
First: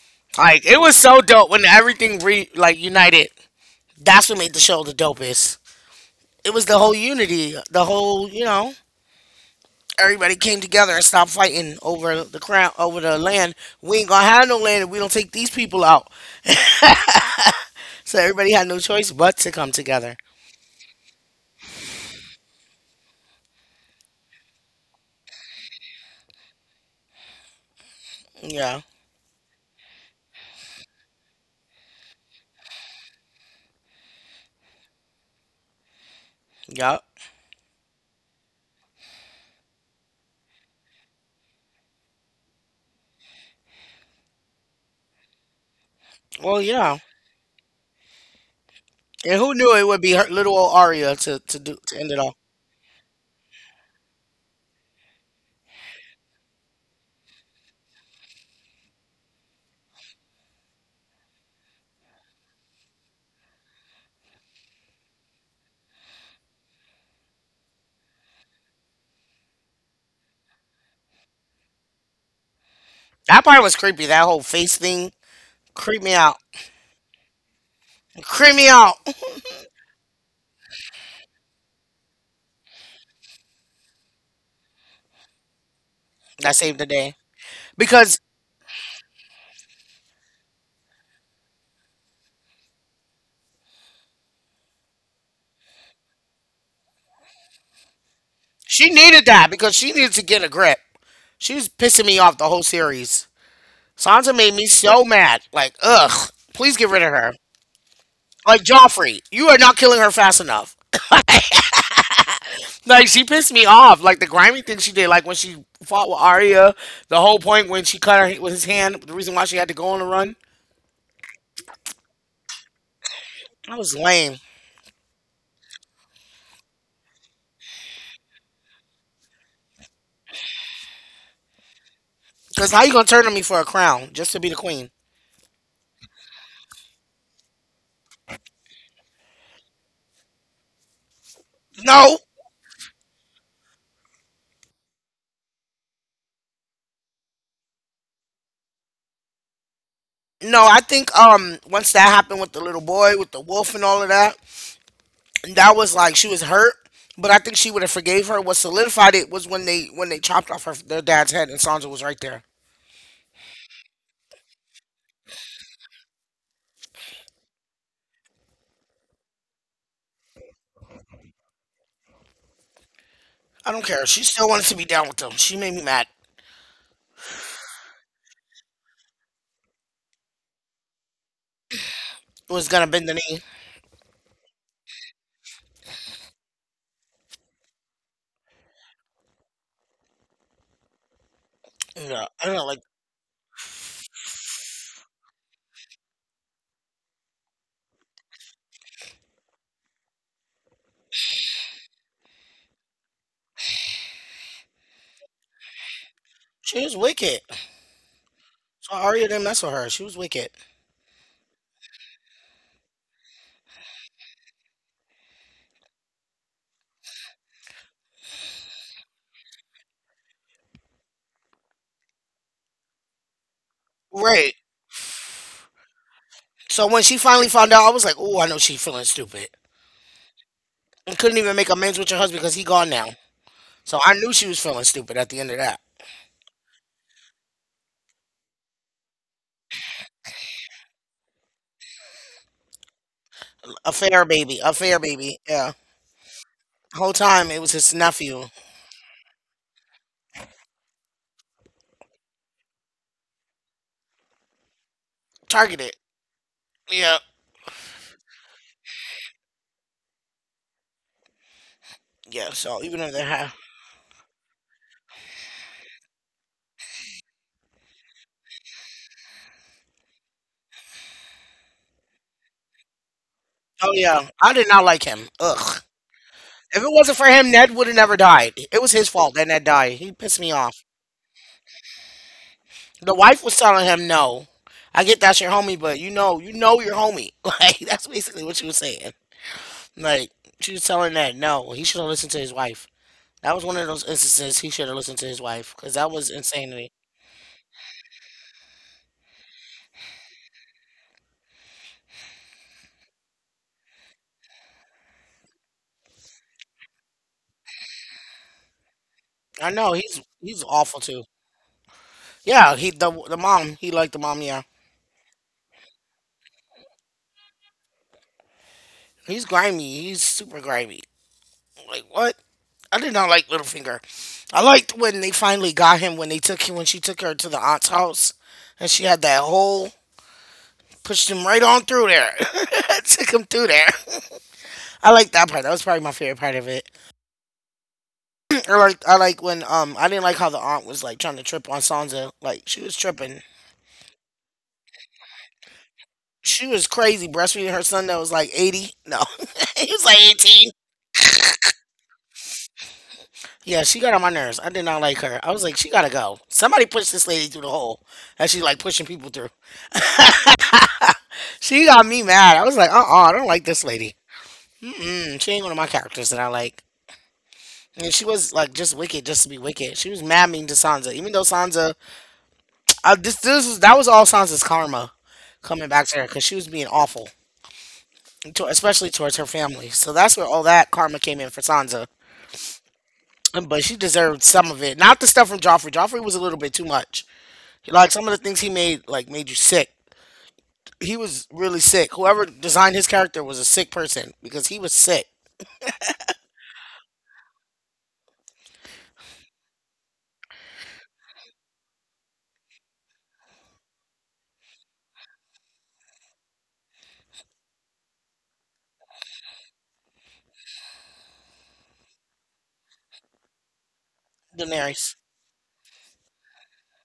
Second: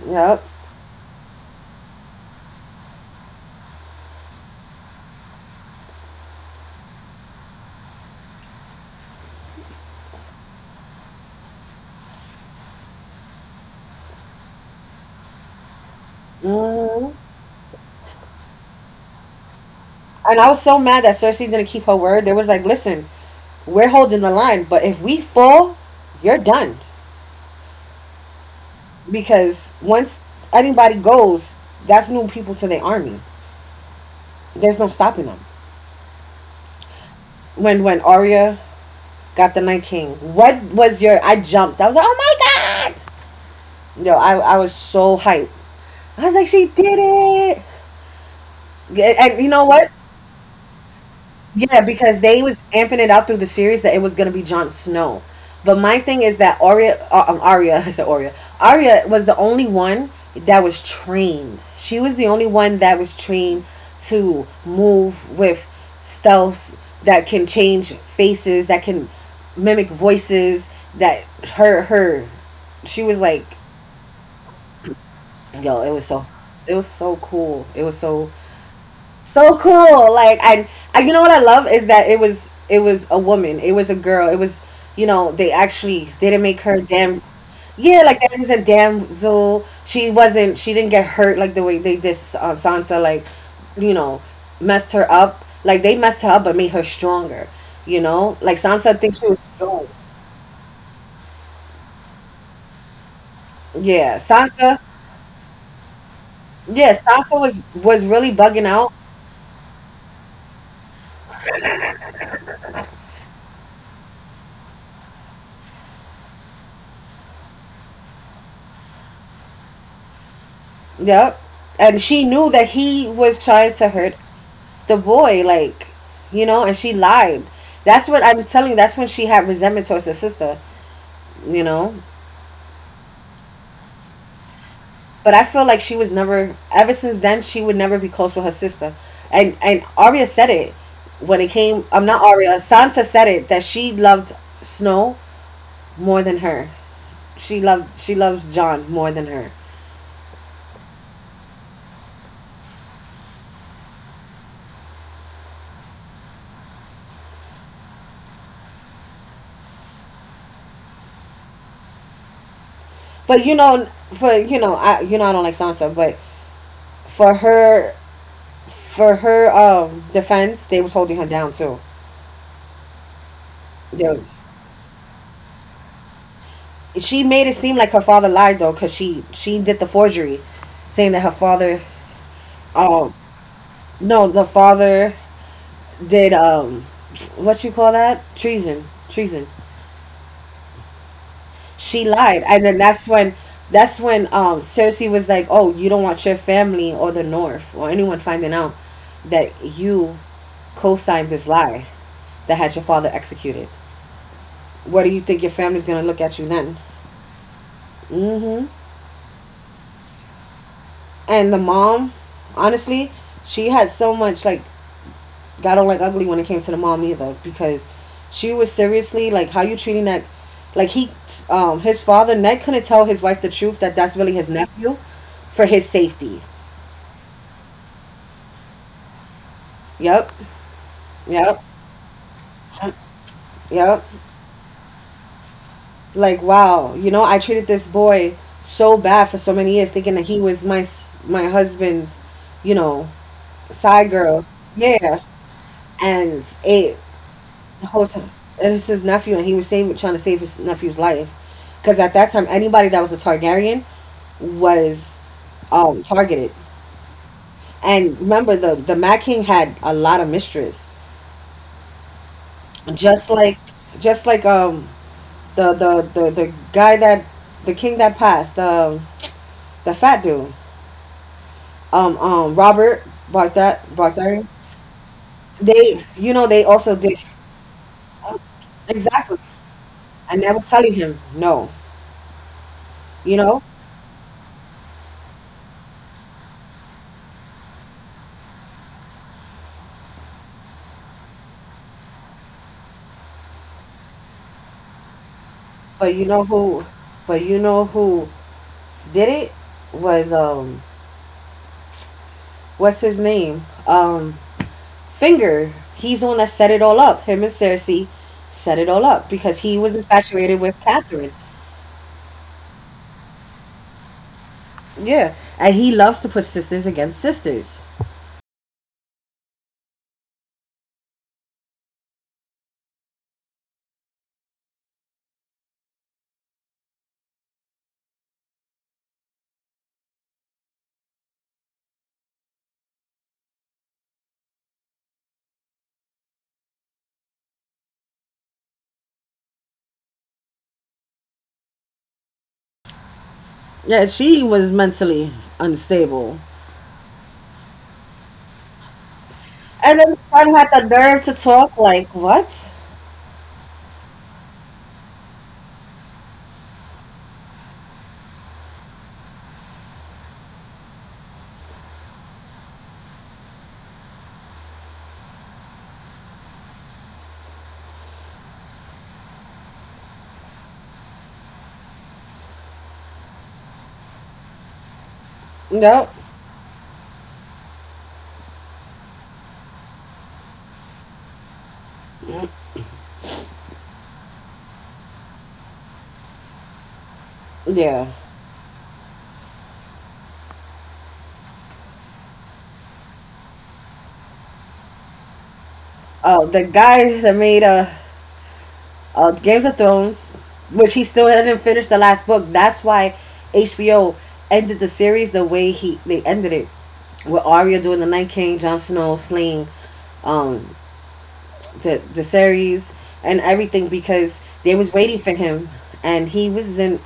S2: Yep.
S1: Like it was so dope when everything re like united. That's what made the show the dopest. It was the whole unity, the whole you know, everybody came together and stopped fighting over the crown, over the land. We ain't gonna have no land if we don't take these people out.
S2: Hmm.
S1: So everybody had no choice but to come together.
S2: And I was so mad that Cersei didn't keep her word. There was like, listen, we're holding the line, but if we fall, you're done.
S1: Yeah,
S2: Because once anybody goes, that's new people to the army. There's no stopping them.
S1: yeah.
S2: When when Arya got the Night King. What was your? I jumped. I was like, oh my god! Yo, I I was so hyped. I was like,
S1: Well,
S2: she
S1: yeah.
S2: did it. Yeah,
S1: And
S2: and you
S1: who
S2: know
S1: knew it
S2: what?
S1: would be her little old Aria to to do
S2: Yeah,
S1: to end it
S2: because
S1: all?
S2: they was amping it out through the series that it was gonna be Jon Snow. But my thing is that Arya, uh, um, Arya, I said Arya. Arya was the only one that was trained. She was the only one that was trained to move with stealth, that can change faces, that can mimic voices. That her her, she was like,
S1: That part was creepy. That whole face thing
S2: yo, it
S1: creeped
S2: was
S1: me
S2: so,
S1: out.
S2: it was so cool. It was so
S1: Creeped me out.
S2: so cool. Like I, I, you know what I love is that it was it was a woman. It was a girl. It was you know they actually they didn't
S1: That
S2: make
S1: saved
S2: her
S1: the day
S2: damn. Yeah, like
S1: because
S2: that is a damsel. She wasn't. She didn't get hurt like the way they did uh, Sansa. Like, you know, messed her up. Like they messed her up, but made her stronger. You know, like
S1: she
S2: Sansa thinks
S1: needed
S2: she was
S1: that because
S2: strong.
S1: she needed to get a grip. She was pissing me off the whole series.
S2: Yeah,
S1: Sansa made me
S2: Sansa.
S1: so mad. Like, ugh, please get
S2: Yeah,
S1: rid of her.
S2: Sansa was was really
S1: Like
S2: bugging out.
S1: Joffrey, you are not killing her fast enough. Like she pissed me off. Like the grimy thing she did. Like when she fought with Arya. The whole point when she cut her with his hand. The reason why she had to go on a run.
S2: Yep, and she knew that he was trying
S1: That
S2: to
S1: was
S2: hurt
S1: lame.
S2: the boy, like, you know, and she lied. That's what I'm telling you. That's when she had resentment towards her sister, you know.
S1: Cause how you gonna turn on me for a crown just to be the queen?
S2: But I feel like she was never, ever since then, she would never be close with her sister. And and Arya said it when it came. I'm
S1: No,
S2: not Arya. Sansa said it that she loved Snow more than her. She loved she loves John more than her.
S1: no. I think um once that happened with the little boy with the wolf and all of that, that was like she was hurt. But I think she would have forgave her. What solidified it was when they when they chopped off her their dad's head and Sansa was right there.
S2: But you know, for you know, I you know I don't like Sansa, but for her for her um defense, they was holding her down too.
S1: I don't
S2: They
S1: care.
S2: was,
S1: She still wanted to be down with them. She made me mad.
S2: she made it seem like her father lied though, cause she she did the forgery, saying that her father,
S1: Was gonna bend
S2: um,
S1: the knee.
S2: no, the father did um, what you call that, treason, treason. She
S1: Yeah,
S2: lied,
S1: I don't
S2: and
S1: know.
S2: then
S1: Like
S2: that's when that's when um Cersei was like, oh, you don't want your family or the North or anyone finding out that you co-signed this lie that had your father executed. What do you think your family's gonna look at you then?
S1: she was wicked.
S2: Hmm.
S1: So Arya didn't mess with her. She was wicked.
S2: And the mom, honestly, she had so much like I don't like ugly when it came to the mom either because she was seriously like, how you treating that? Like he, um, his father Ned couldn't tell his wife the truth that that's really his
S1: Right.
S2: nephew for his safety.
S1: So when she finally found out, I was like, "Oh, I know she feeling stupid,"
S2: Yep,
S1: and couldn't even
S2: yep,
S1: make amends with your husband because he gone now. So
S2: yep.
S1: I knew she was feeling stupid at the end of that.
S2: Like wow, you know, I treated this boy so bad for so many years, thinking that he was my s- my husband's, you know, side
S1: Affair,
S2: girl.
S1: baby. Affair,
S2: Yeah,
S1: baby. Yeah,
S2: and it
S1: whole time it was
S2: the
S1: his
S2: whole time,
S1: nephew
S2: and it's his nephew, and he was saving, trying to save his nephew's life, because at that time, anybody that was a Targaryen was
S1: targeted.
S2: um, targeted.
S1: Yeah,
S2: And remember, the the Mad King had a lot of mistress,
S1: yeah. So even if they
S2: just
S1: have,
S2: like just like um the the the, the guy that the king that passed the the fat dude um um Robert Barthar
S1: oh yeah,
S2: Barthar.
S1: I did not like him. Ugh.
S2: They you know they
S1: If it
S2: also
S1: wasn't
S2: did
S1: for him, Ned would have never died. It was his fault
S2: exactly,
S1: that Ned died. He pissed
S2: and I
S1: me
S2: was
S1: off.
S2: telling him no,
S1: The
S2: you
S1: wife was
S2: know,
S1: telling him no. I get that's your homie, but you know, you know your homie. Like that's basically what she was saying. Like she was telling Ned, no, he should have listened to his wife. That was one of those instances he should have listened to his wife because that
S2: but you
S1: was
S2: know who,
S1: insanity.
S2: but you know who did it was um what's his name um Finger, he's the one that set it all up. Him and Cersei set it all up because
S1: I
S2: he
S1: know
S2: was
S1: he's
S2: infatuated
S1: he's
S2: with
S1: awful too.
S2: Catherine.
S1: Yeah, he the the mom he liked the mom. Yeah,
S2: Yeah, and he loves to put sisters against sisters.
S1: he's grimy. He's super grimy. Like what? I did not like Littlefinger. I liked when they finally got him when they took him when she took her to the aunt's house and she had that hole, pushed him right on through there. Took him through there. I liked that part. That was probably my favorite part of it. I like I like when um I didn't like how the aunt was like trying to trip on Sansa. Like she was tripping.
S2: Yeah, she was mentally unstable.
S1: She was crazy breastfeeding her son that was like eighty. No, he
S2: And
S1: was like
S2: then the
S1: eighteen.
S2: had the nerve to talk like, what?
S1: Yeah, she got on my nerves. I did not like her. I was like, she gotta go. Somebody pushed this lady through the hole. And she's like pushing people through. She got me mad. I was like, uh uh I don't like this lady. Mm, she ain't one of my characters that I like. And she was like just wicked, just to be wicked. She was mad mean to Sansa, even though Sansa, I, this this was that was all Sansa's karma coming back
S2: No.
S1: to her because she was being awful, to, especially towards her family. So that's where all that karma came in for Sansa. But she deserved some of it. Not the stuff from Joffrey. Joffrey was a little bit too much.
S2: Yeah.
S1: Like some of the things he made, like made you sick. He was really sick. Whoever designed his character was a sick person because he was sick.
S2: Oh, the guy that made uh, uh, Games of Thrones, which he still hadn't finished the last book. That's why H B O ended the series the way he they ended it, with Arya doing the Night King, Jon Snow slaying um, the the series and everything because they was
S1: Daenerys.
S2: waiting for him and he wasn't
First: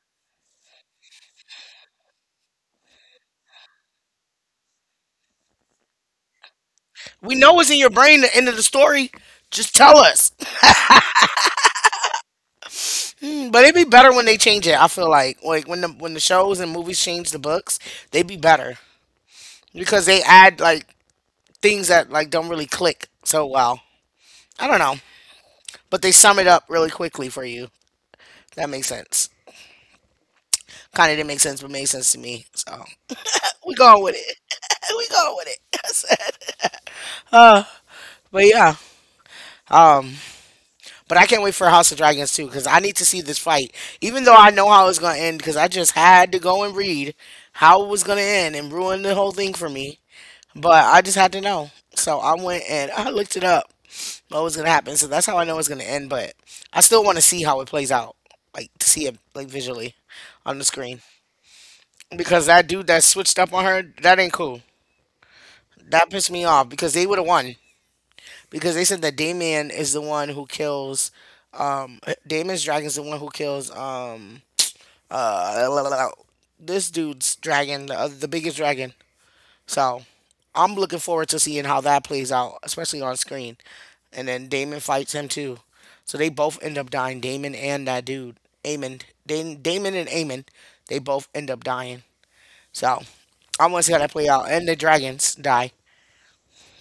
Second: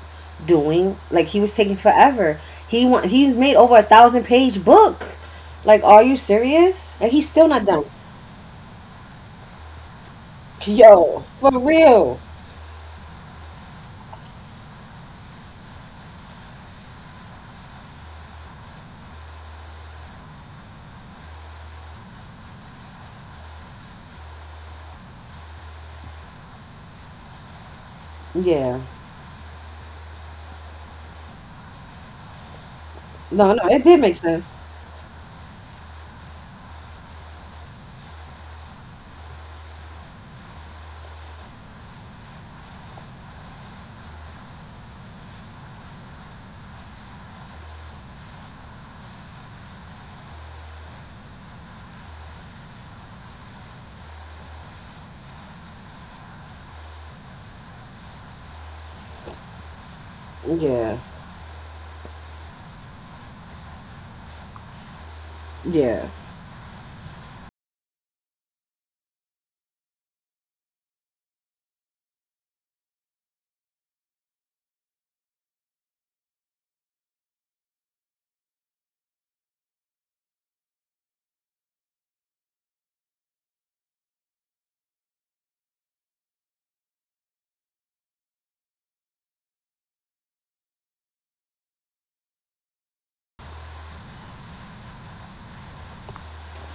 S2: doing like he was taking forever. He want he was made over a thousand page book. Like, are you serious? Like he's
S1: We
S2: still
S1: know
S2: not
S1: it's in
S2: done.
S1: your brain. The end of the story. Just tell us.
S2: Yo, for real.
S1: Mm, but it'd be better when they change it. I feel like like when the when the shows and movies change the books, they'd be better because they add like things that like don't really click so well. I don't know, but they sum it up really quickly for you. That
S2: Yeah.
S1: makes sense. Kind of didn't make sense, but made sense to me. So
S2: No, no,
S1: we
S2: it did
S1: going with
S2: make
S1: it.
S2: sense.
S1: We going with it. I said. But yeah, um, but I can't wait for House of Dragons too because I need to see this fight. Even though I know how it's gonna end, because I just had to go and read how it was gonna end and ruin the whole thing for me. But I just had to know, so I went and I looked it up what was gonna happen. So that's how I know it's gonna end. But I still want to see how it plays out, like to see it like visually on the
S2: Yeah.
S1: screen because that dude that switched up on her, that ain't cool. That
S2: Yeah.
S1: pissed me off because they would have won because they said that Damien is the one who kills. Um, Damon's dragon's the one who kills. Um, uh, this dude's dragon, the, other the biggest dragon. So I'm looking forward to seeing how that plays out, especially on screen. And then Damon fights him too, so they both end up dying. Damon and that dude, Amon. Da- Damon and Amon, they both end up dying. So I want to see how that play out, and the dragons die.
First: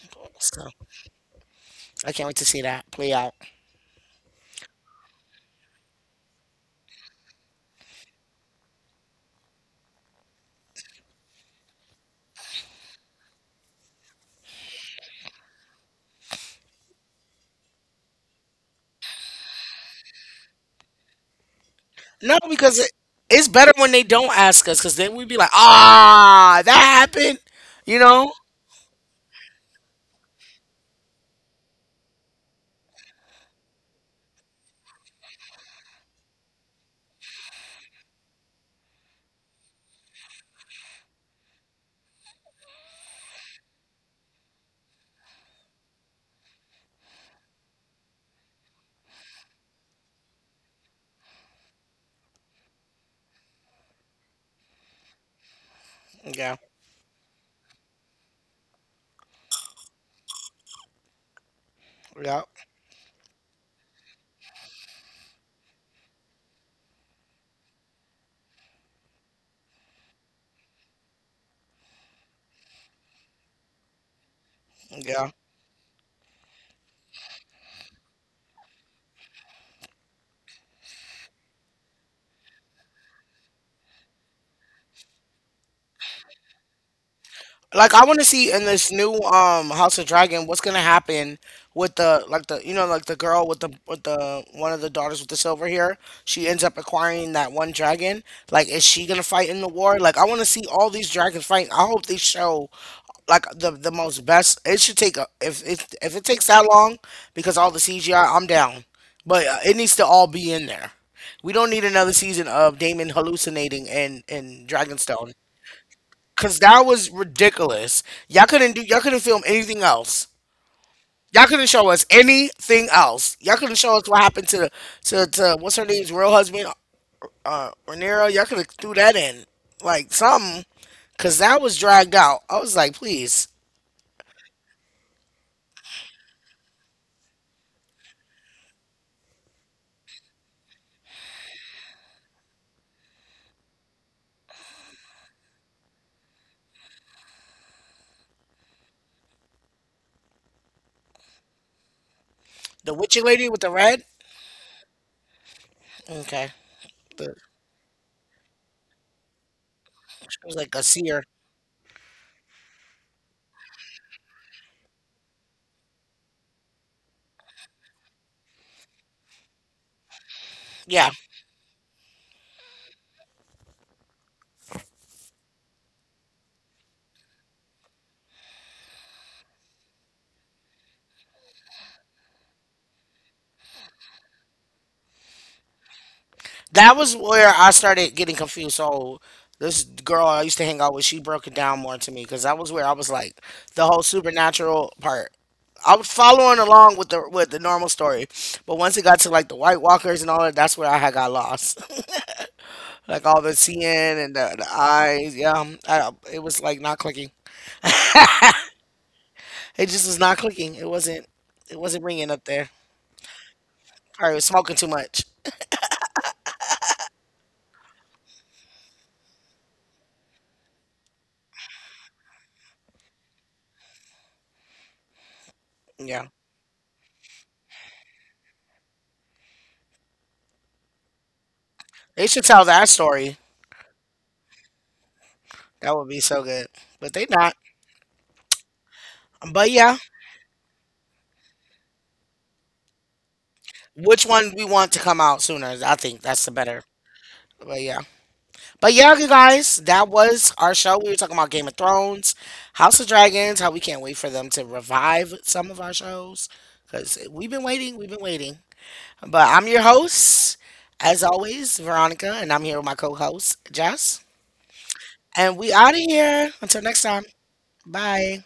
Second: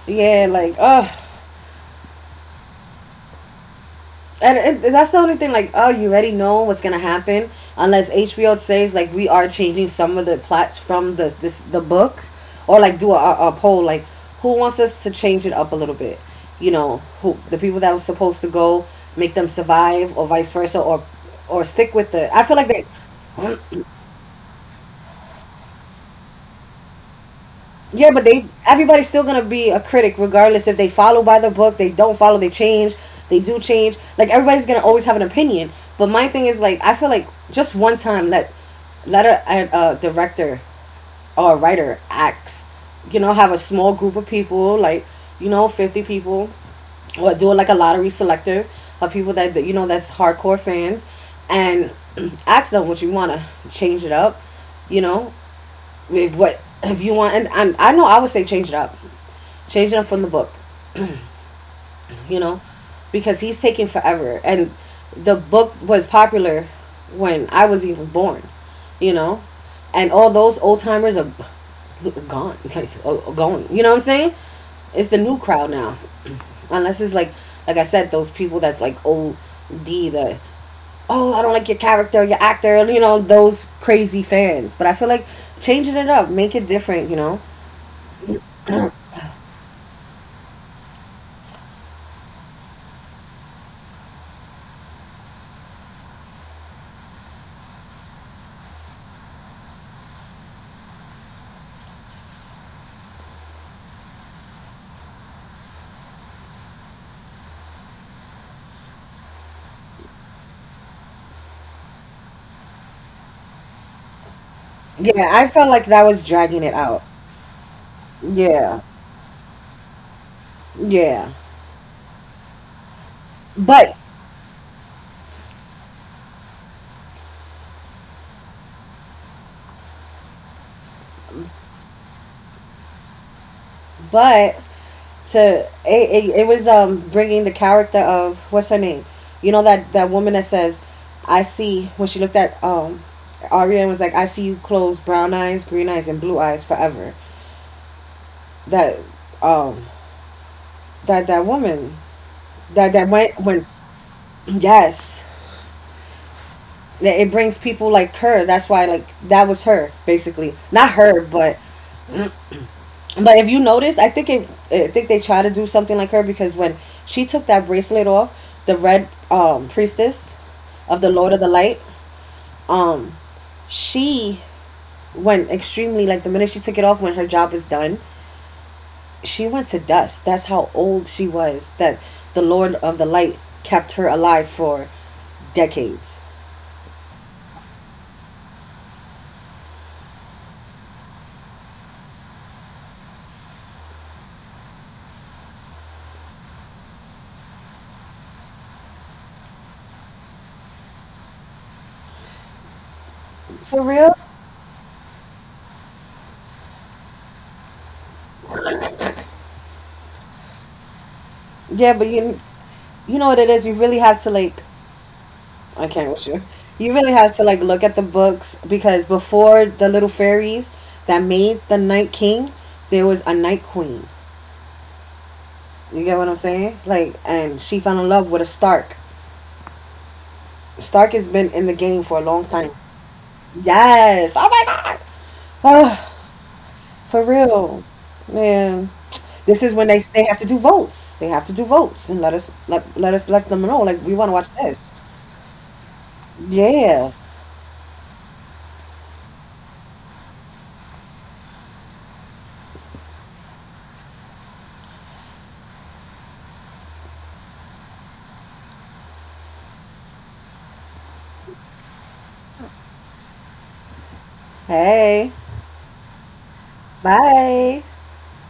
S2: Yeah,
S1: So
S2: like, oh
S1: I can't wait to see that play out.
S2: and it, that's the only thing. Like, oh, you already know what's gonna happen, unless H B O says like we are changing some of the plots from the this the book, or like do a, a a poll like who wants us to change it up a little bit. You know, who the people that were supposed to go make them survive, or vice versa, or or stick with the.
S1: No,
S2: I feel like
S1: because
S2: they
S1: it, it's better when they don't ask us, because then we'd be like, ah, that happened. You
S2: yeah, but
S1: know?
S2: they everybody's still gonna be a critic regardless if they follow by the book, they don't follow, they change, they do change. Like everybody's gonna always have an opinion. But my thing is like I feel like just one time let let a, a, a director or a writer acts, you know, have a small group of people like you know fifty people, or do it like a lottery selector of people that, that you know that's hardcore fans, and ask them what you wanna change it up, you know, if what
S1: Yeah,
S2: if you want, and, and I know I would say change it up, change it up from the book, you
S1: yeah,
S2: know, because he's taking forever, and the book was popular when I was even born, you know, and all those old timers are gone, like going. You know what I'm saying? It's the
S1: yeah.
S2: new crowd now, unless it's like like I said, those people that's like old D the oh I don't like your character, your actor, you know those crazy fans. But I feel like changing it up, make it different, you know.
S1: Like I want to see in this new um House of Dragon what's gonna happen with the like the you know like the girl with the with the one of the daughters with the silver hair, she ends up acquiring that one dragon, like is she gonna fight in the war? Like I want to see all these dragons fight. I hope they show like the the most best. It should take a, if if if it takes that long, because all the C G I, I'm down, but uh, it needs to all be in there. We don't need another season of Damon hallucinating and in in
S2: Yeah,
S1: Dragonstone.
S2: I felt like that was dragging
S1: Cause
S2: it
S1: that
S2: out.
S1: was ridiculous. Y'all couldn't
S2: Yeah,
S1: do y'all couldn't film anything else.
S2: yeah,
S1: Y'all couldn't show us anything else. Y'all couldn't
S2: but
S1: show us what happened to to, to what's her name's real husband, uh Rhaenyra. Y'all could have threw that in. Like something. Cause that was dragged out. I was like, please.
S2: but to it, it, it was um bringing the character of what's her name, you know, that that woman that says, I see when she looked at um Arya and was like, I see you, close brown eyes, green eyes, and blue eyes forever. That um that that woman that
S1: The
S2: that
S1: witchy
S2: went
S1: lady
S2: when
S1: with the red?
S2: yes
S1: Okay.
S2: that it
S1: The,
S2: brings people like her. That's why like that was her
S1: she
S2: basically
S1: was like a
S2: not her
S1: seer.
S2: but But if you notice, I think it, I think they try to do something like her because when she took that bracelet off, the red um, priestess of the
S1: Yeah.
S2: Lord of the Light, um, she went extremely like the minute she took it off when her job is done, she went to dust. That's how old she was. That the Lord of the Light kept her alive for decades.
S1: That was where I started getting confused. So this girl I used to hang out with, she broke it down more to me because that was where I was like the whole supernatural part. I was following along with the with the normal story, but once it got to like the White Walkers and all that, that's where I had got lost. Like all the
S2: For
S1: seeing
S2: real?
S1: and the, the eyes, yeah, um, I, it was like not clicking. It just was not clicking. It wasn't. It
S2: Yeah, but
S1: wasn't
S2: you
S1: ringing up there.
S2: you know what it is. You really have to
S1: Probably was
S2: like
S1: smoking too much.
S2: I can't with you. You really have to like look at the books because before the little fairies that made the Night King, there was a Night Queen. You get what
S1: Yeah,
S2: I'm saying? Like, and she fell in love with a Stark. Stark has been in the game for a
S1: they
S2: long
S1: should tell
S2: time.
S1: that story.
S2: Yes. Oh my god.
S1: That would
S2: Oh,
S1: be so good, but
S2: for
S1: they not.
S2: real, man. This is
S1: But
S2: when they
S1: yeah.
S2: they have to do votes. They have to do votes and let us let let us let them know like we want
S1: Which
S2: to watch
S1: one we
S2: this.
S1: want to come out sooner. I think that's the better.
S2: Yeah.
S1: But yeah. But yeah, you guys, that was our show. We were talking about Game of Thrones, House of Dragons, how we can't wait for them to revive some of our shows. Because we've been waiting, we've been waiting. But I'm your host, as always, Veronica, and I'm here with my co host, Jess.
S2: Hey.
S1: And we out of here. Until next time.
S2: Bye.
S1: Bye.